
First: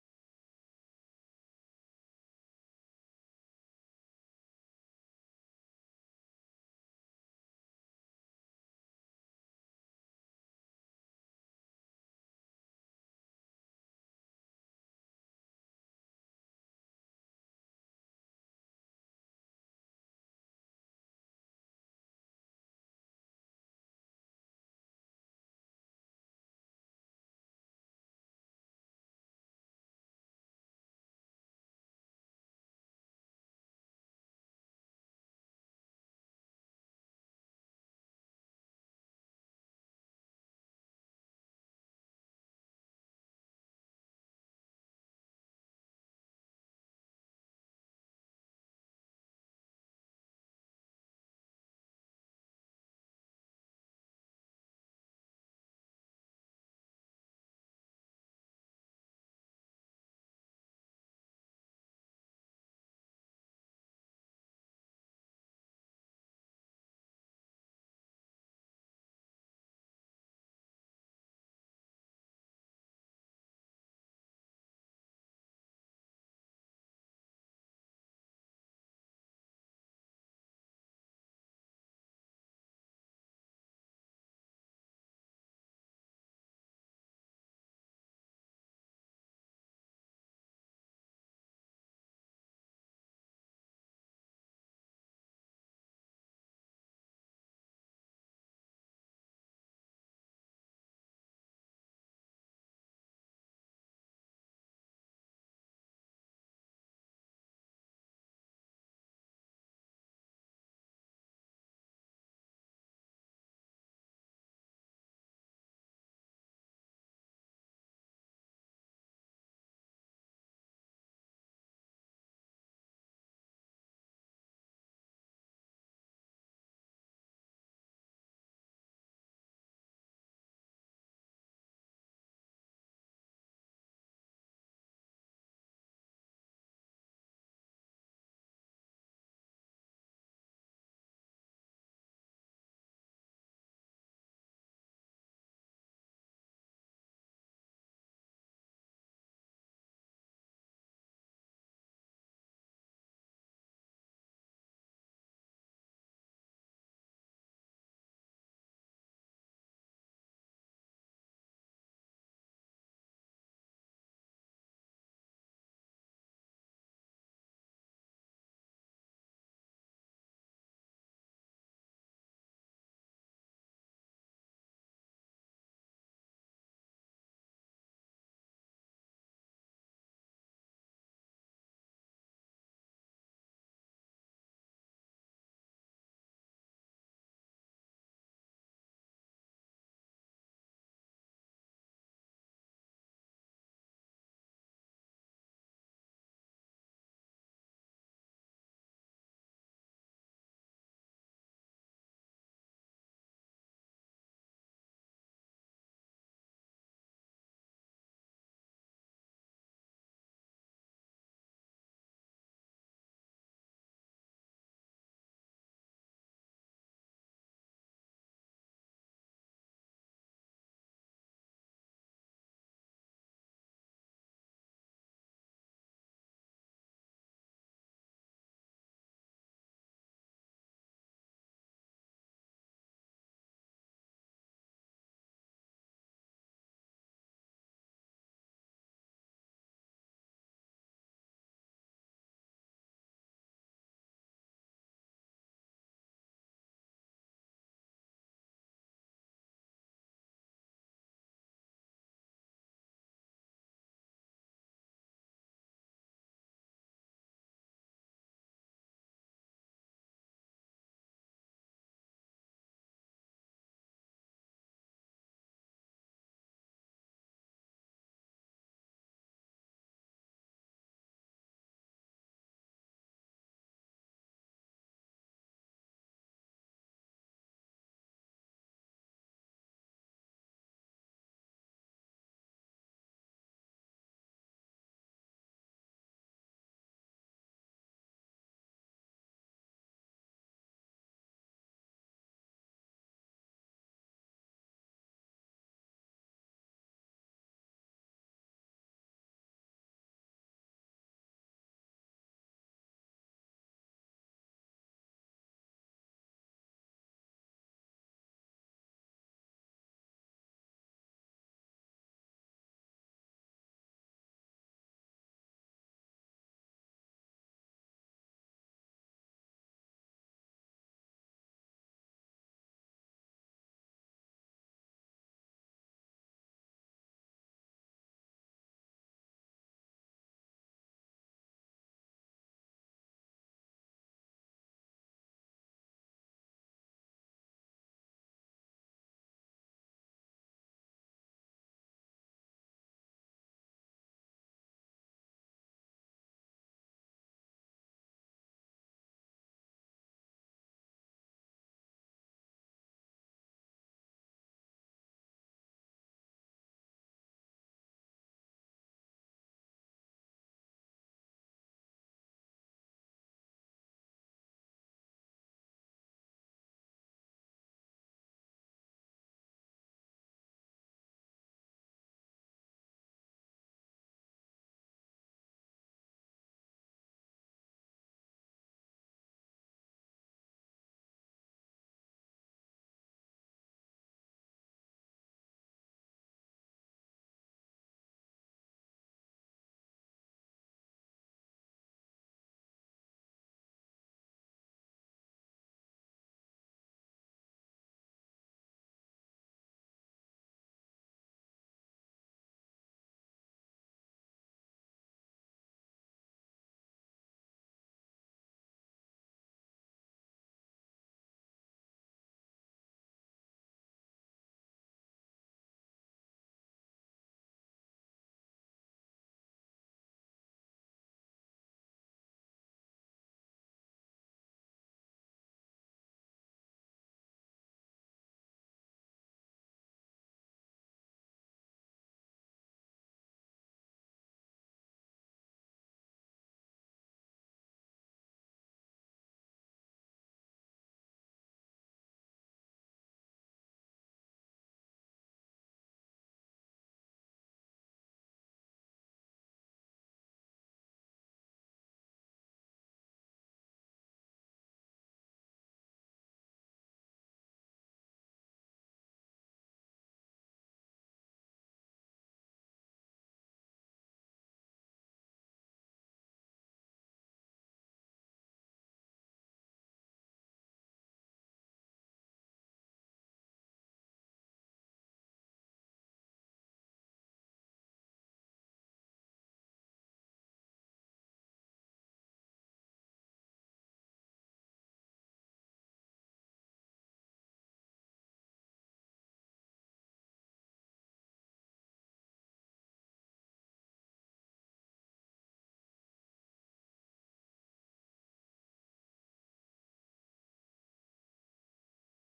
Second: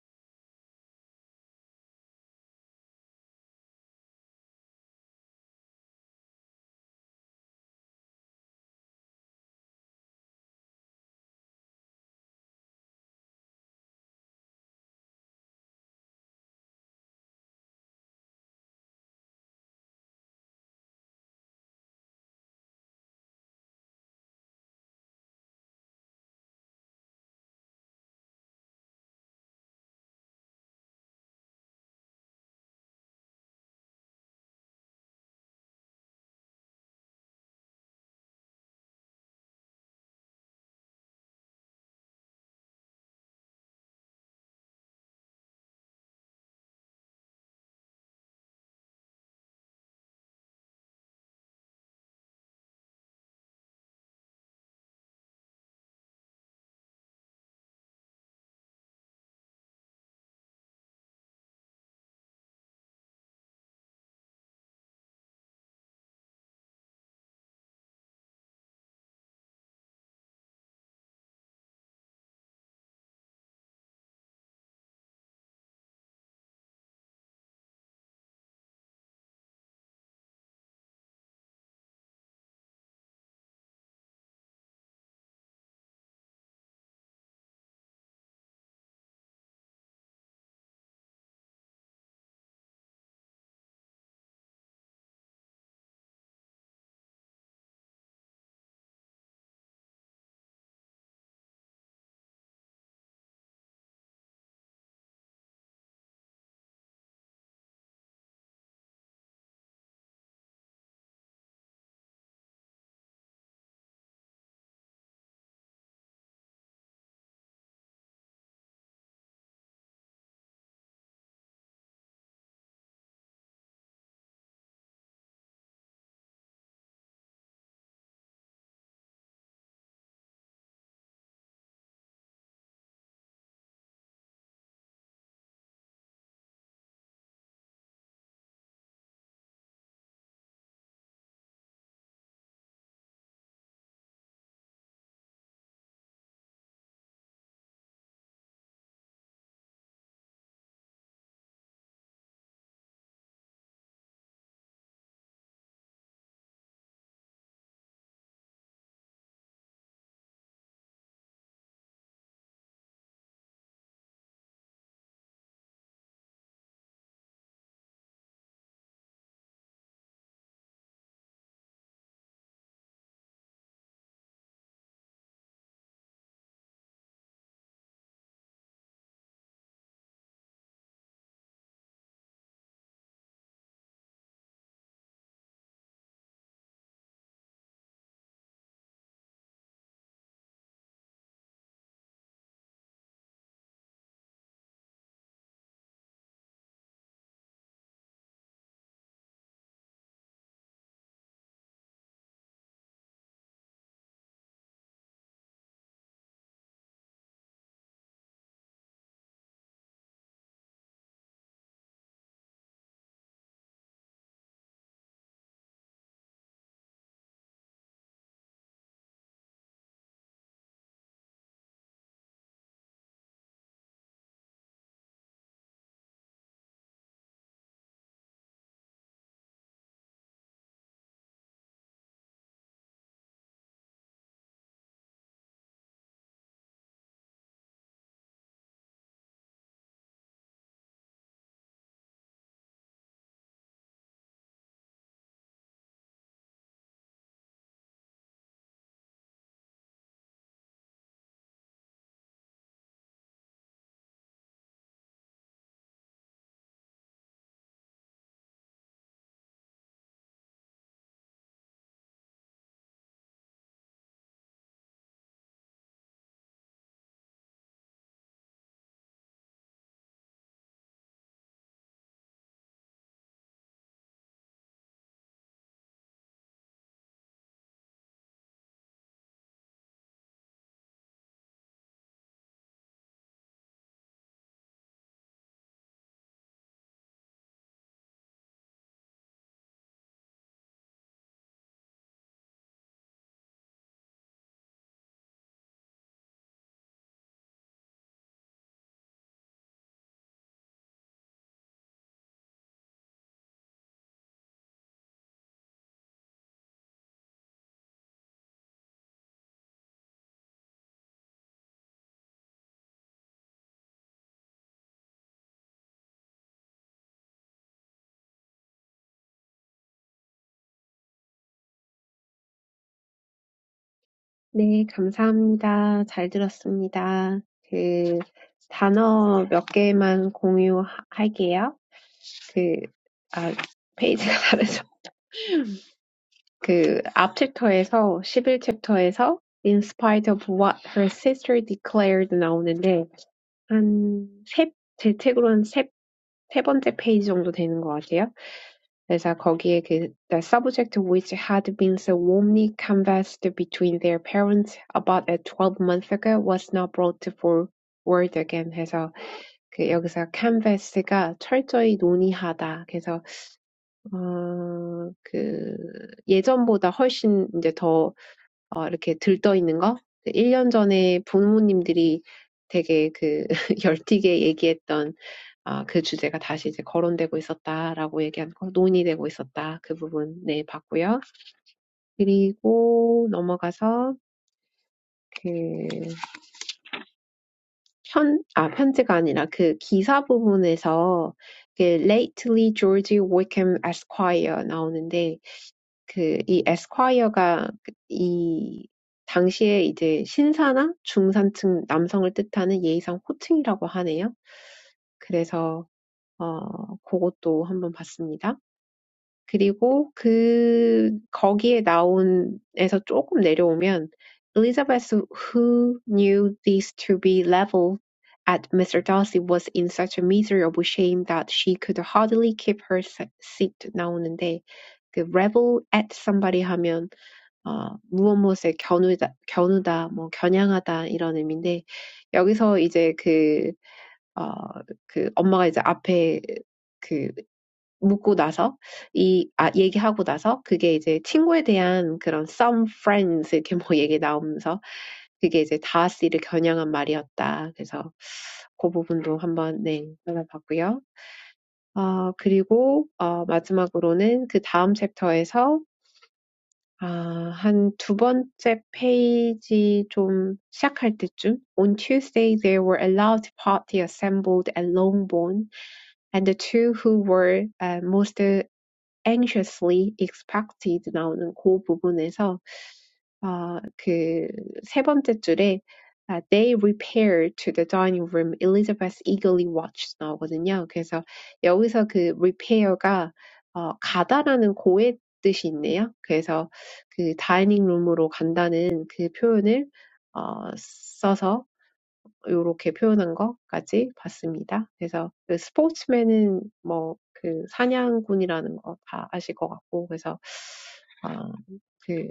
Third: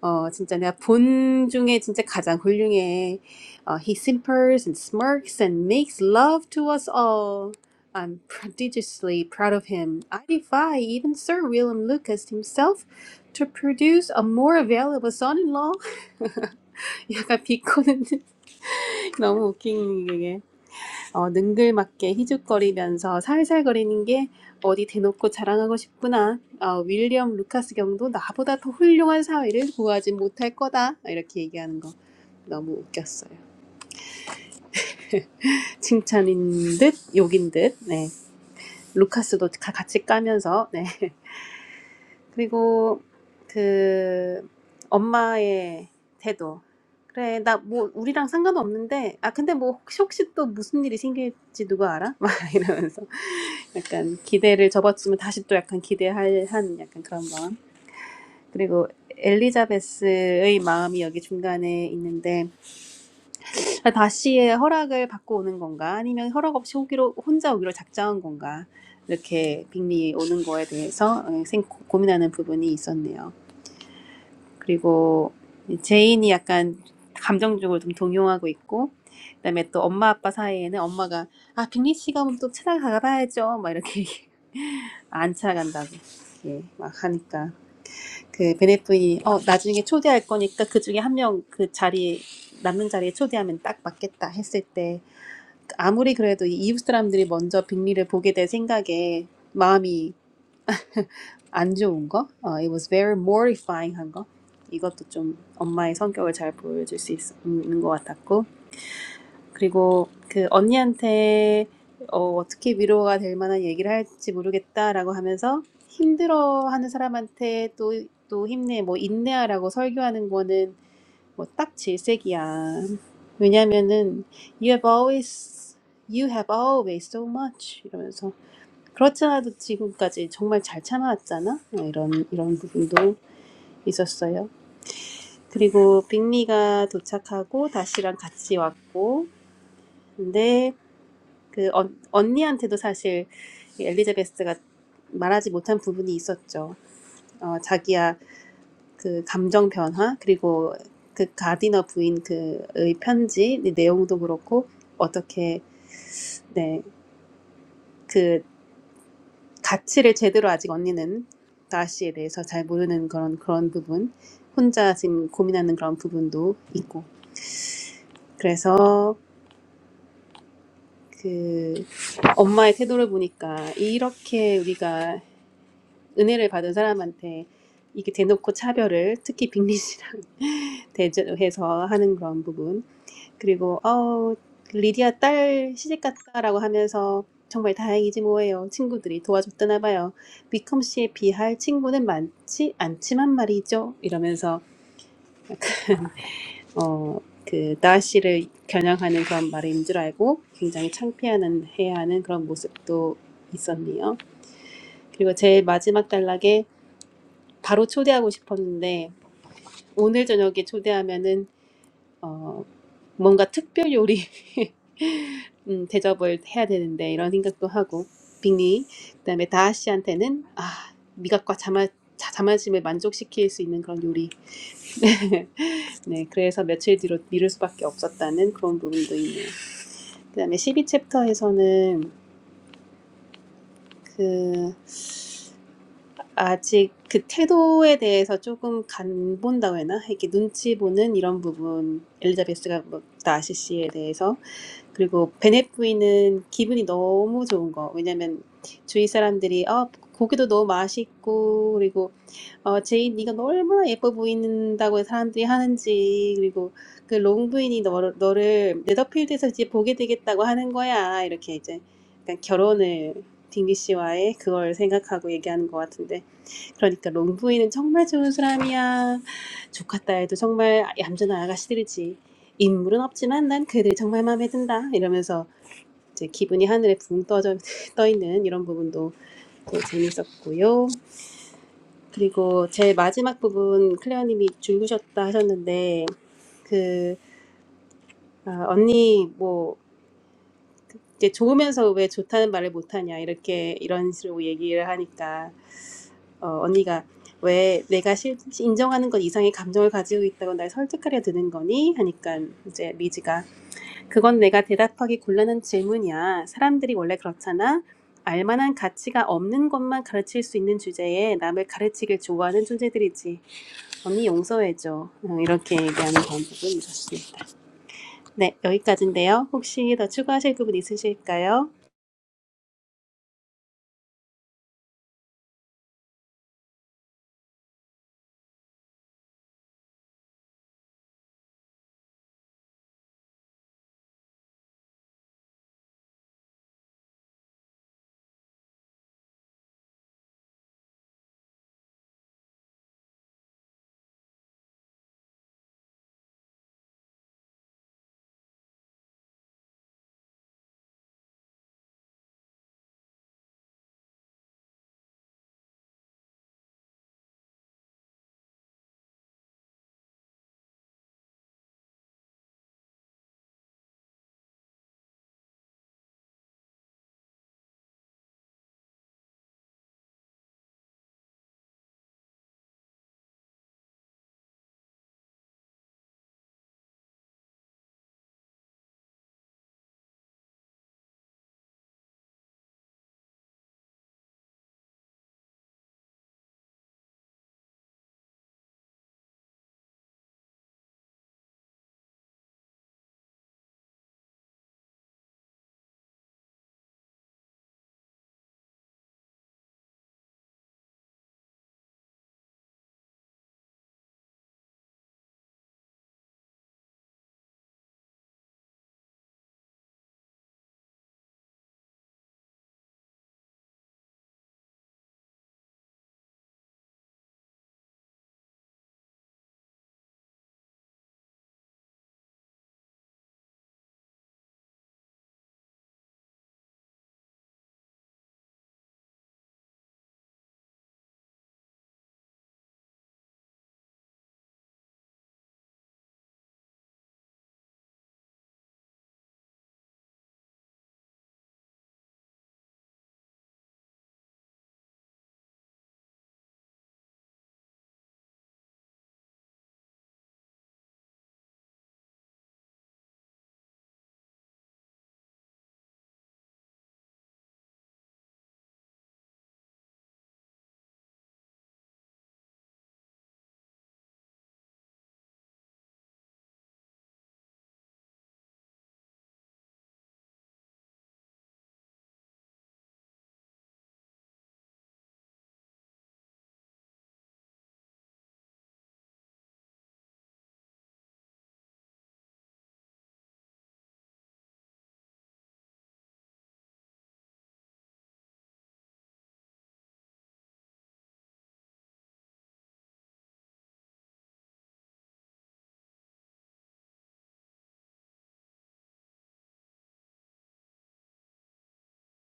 어, 진짜 내가 본 중에 진짜 가장 훌륭해. 어, he simpers and smirks and makes love to us all. I'm prodigiously proud of him. I defy even Sir William Lucas himself to produce a more available son-in-law. 약간 비꼬는 너무 웃긴 게. 어, 능글맞게 희죽거리면서 살살거리는 게 어디 대놓고 자랑하고 싶구나. 어, 윌리엄 루카스 경도 나보다 더 훌륭한 사회를 구하지 못할 거다. 이렇게 얘기하는 거 너무 웃겼어요. 칭찬인 듯 욕인 듯. 네. 루카스도 가- 같이 까면서. 네. 그리고 그 엄마의 태도. 그래, 나 뭐 우리랑 상관없는데. 아, 근데 뭐 혹시 혹시 또 무슨 일이 생길지 누가 알아? 막 이러면서. 약간 기대를 접었으면 다시 또 약간 기대할 한 약간 그런 마음. 그리고 엘리자베스의 마음이 여기 중간에 있는데 다시의 허락을 받고 오는 건가 아니면 허락 없이 오기로 혼자 오기로 작정한 건가 이렇게 빅리 오는 거에 대해서 어, 생- 고민하는 부분이 있었네요. 그리고 제인이 약간 감정적으로 좀 동요하고 있고 그다음에 또 엄마 아빠 사이에는 엄마가 아 빅리 씨가 오면 또 찾아가 봐야죠 막 이렇게 안 찾아간다고 예, 막 하니까 그 베네프이 어 나중에 초대할 거니까 그 중에 한 명 그자리 남는 자리에 초대하면 딱 맞겠다 했을 때 아무리 그래도 이 이웃 사람들이 먼저 빅리를 보게 될 생각에 마음이 안 좋은 거, 어, it was very mortifying 한 거, 이것도 좀 엄마의 성격을 잘 보여줄 수 있, 는것 같았고, 그리고 그 언니한테 어, 어떻게 위로가 될 만한 얘기를 할지 모르겠다라고 하면서 힘들어하는 사람한테 또, 또 힘내, 뭐 인내하라고 설교하는 거는 뭐 딱 질색이야. 왜냐면은 you have always, you have always so much 이러면서 그렇지 않아도 지금까지 정말 잘 참아왔잖아. 어, 이런 이런 부분도 있었어요. 그리고 빅리가 도착하고 다시랑 같이 왔고, 근데 그 언, 언니한테도 사실 이 엘리자베스가 말하지 못한 부분이 있었죠. 어, 자기야 그 감정 변화 그리고 그 가디너 부인 그의 편지 이 내용도 그렇고 어떻게 네그 가치를 제대로 아직 언니는 나씨에 대해서 잘 모르는 그런 그런 부분, 혼자 지금 고민하는 그런 부분도 있고. 그래서 그 엄마의 태도를 보니까 이렇게 우리가 은혜를 받은 사람한테 이게 대놓고 차별을 특히 빅리시랑 대조해서 하는 그런 부분. 그리고 어우 리디아 딸 시집 갔다라고 하면서 정말 다행이지 뭐예요. 친구들이 도와줬다나 봐요. 위컴 씨에 비할 친구는 많지 않지만 말이죠. 이러면서 어그 나씨를 겨냥하는 그런 말인 줄 알고 굉장히 창피하는 해야 하는 그런 모습도 있었네요. 그리고 제 마지막 단락에 바로 초대하고 싶었는데 오늘 저녁에 초대하면은 어, 뭔가 특별 요리 음, 대접을 해야 되는데 이런 생각도 하고 빅리 그다음에 다하 씨한테는 아 미각과 자마 자- 자만심을 만족시킬 수 있는 그런 요리 네 그래서 며칠 뒤로 미룰 수밖에 없었다는 그런 부분도 있네요 그다음에 12챕터에서는 그 아직 그 태도에 대해서 조금 간 본다고 해나 이렇게 눈치 보는 이런 부분 엘리자베스가 뭐 다시 씨에 대해서 그리고 베네부이는 기분이 너무 좋은 거. 왜냐면 주위 사람들이 어, 고기도 너무 맛있고 그리고 어, 제인 네가 얼마나 예뻐 보인다고 사람들이 하는지 그리고 그 롱부인이 너를, 너를 네더필드에서 이제 보게 되겠다고 하는 거야. 이렇게 이제 약간 결혼을 딩리 씨와의 그걸 생각하고 얘기하는 것 같은데 그러니까 롱부인은 정말 좋은 사람이야. 조카 딸도 정말 얌전한 아가씨들이지. 인물은 없지만 난 그들이 정말 마음에 든다. 이러면서 이제 기분이 하늘에 붕 떠져 떠 있는 이런 부분도 재밌었고요. 그리고 제 마지막 부분 클레어님이 줄구셨다 하셨는데 그 아, 언니 뭐 이제 좋으면서 왜 좋다는 말을 못하냐 이렇게 이런 식으로 얘기를 하니까 어, 언니가 왜 내가 실, 인정하는 것 이상의 감정을 가지고 있다고 날 설득하려 드는 거니? 하니까 이제 리지가 그건 내가 대답하기 곤란한 질문이야. 사람들이 원래 그렇잖아. 알만한 가치가 없는 것만 가르칠 수 있는 주제에 남을 가르치길 좋아하는 존재들이지. 언니 용서해줘. 음, 이렇게 얘기하는 방법은 었습니다 네, 여기까지인데요. 혹시 더 추가하실 부분 있으실까요?
네, 감사합니다. 잘 들었습니다. 그 단어 몇 개만 공유할게요. 그, 아, 페이지가 다르죠. 그, 앞 챕터에서, 11챕터에서 In spite of what her sister declared 나오는데, 한 세, 제 책으로는 세, 세 번째 페이지 정도 되는 것 같아요. 그래서 거기에 그 the subject which had been so warmly canvassed between their parents about a twelve month ago was now brought forward again 해서 그 여기서 canvass가 철저히 논의하다. 그래서 어그 예전보다 훨씬 이제 더 어 이렇게 들떠 있는 거? 일 년 전에 부모님들이 되게 그 열띠게 얘기했던 아, 그 주제가 다시 이제 거론되고 있었다라고 얘기한 거, 논의되고 있었다. 그 부분, 네, 봤고요. 그리고 넘어가서, 그, 편, 아, 편지가 아니라 그 기사 부분에서, 그, lately George Wickham Esquire 나오는데, 그이 에스콰이어가 그이 당시에 이제 신사나 중산층 남성을 뜻하는 예의상 호칭이라고 하네요. 그래서 어 그것도 한번 봤습니다. 그리고 그 거기에 나온 에서 조금 내려오면 Elizabeth who knew these to be leveled at Mr. Darcy was in such a miserable shame that she could hardly keep her seat 나오는데 그 revel at somebody 하면 어, 무엇무엇에 겨누다, 겨누다, 뭐 겨냥하다 이런 의미인데 여기서 이제 그, 어, 그 엄마가 이제 앞에 그 묻고 나서 이, 아, 얘기하고 나서 그게 이제 친구에 대한 그런 some friends 이렇게 뭐 얘기 나오면서 그게 이제 다하스를 겨냥한 말이었다. 그래서 그 부분도 한번 네, 찾아봤고요. 어, 그리고 어, 마지막으로는 그 다음 챕터에서 아한두 번째 페이지 좀 시작할 때쯤 On Tuesday there were a large party assembled at Longbourn, and the two who were uh, most anxiously expected 나오는 그 부분에서 어, 그세 번째 줄에 아, They repaired to the dining room. Elizabeth eagerly watched 나오거든요. 그래서 여기서 그 repair가 어, 가다라는 고의 뜻이 있네요. 그래서 그 다이닝 룸으로 간다는 그 표현을 어, 써서 요렇게 표현한 것까지 봤습니다. 그래서 그 스포츠맨은 뭐그 사냥꾼이라는 거다 아실 것 같고 그래서 아, 그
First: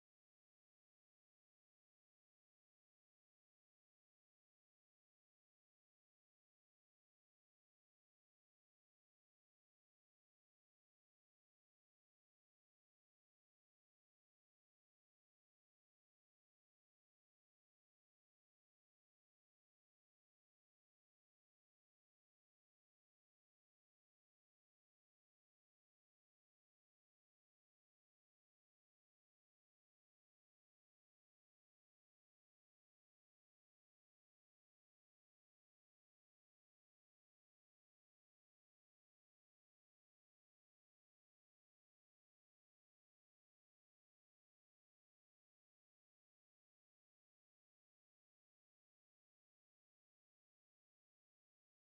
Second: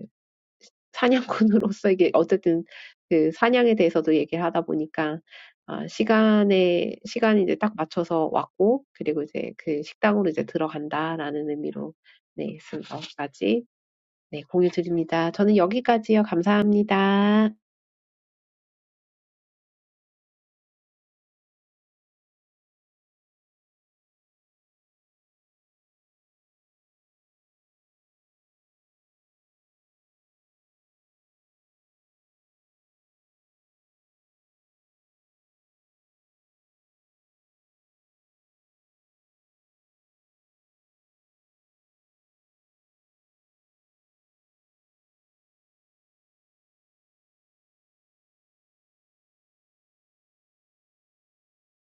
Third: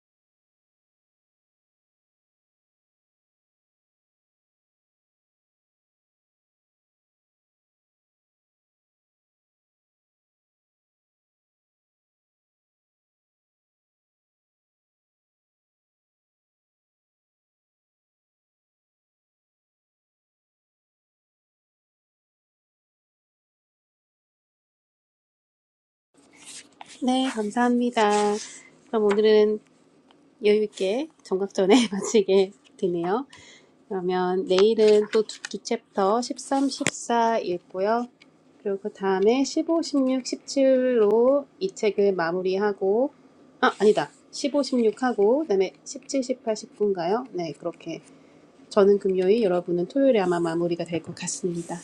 사냥꾼으로서 이게 어쨌든 그 사냥에 대해서도 얘기를 하다 보니까 아, 시간에 시간이 이제 딱 맞춰서 왔고 그리고 이제 그 식당으로 이제 들어간다라는 의미로 네, 쓴 것까지 네, 공유 드립니다. 저는 여기까지요. 감사합니다.
네, 감사합니다. 그럼 오늘은 여유 있게 정각전에 마치게 되네요. 그러면 내일은 또두두 챕터 13, 14 읽고요. 그리고 그 다음에 15, 16, 17로 이 책을 마무리하고 아, 아니다. 15, 16 하고 그다음에 17, 18, 19인가요? 네, 그렇게 저는 금요일, 여러분은 토요일에 아마 마무리가 될 것 같습니다.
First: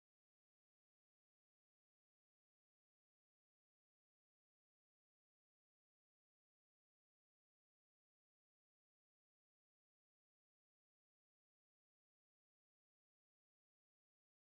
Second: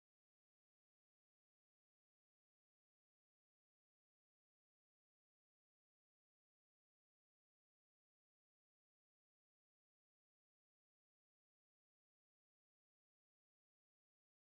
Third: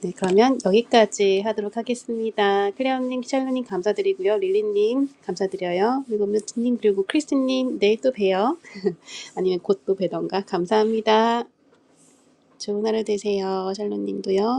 네, 그러면 여기까지 하도록 하겠습니다. 클레어님, 키샬루님 감사드리고요. 릴리님 감사드려요. 그리고 뮤트님, 그리고 크리스님, 내일 또 봬요. 아니면 곧 또 뵈던가 감사합니다. 좋은 하루 되세요. 샬롯님도요.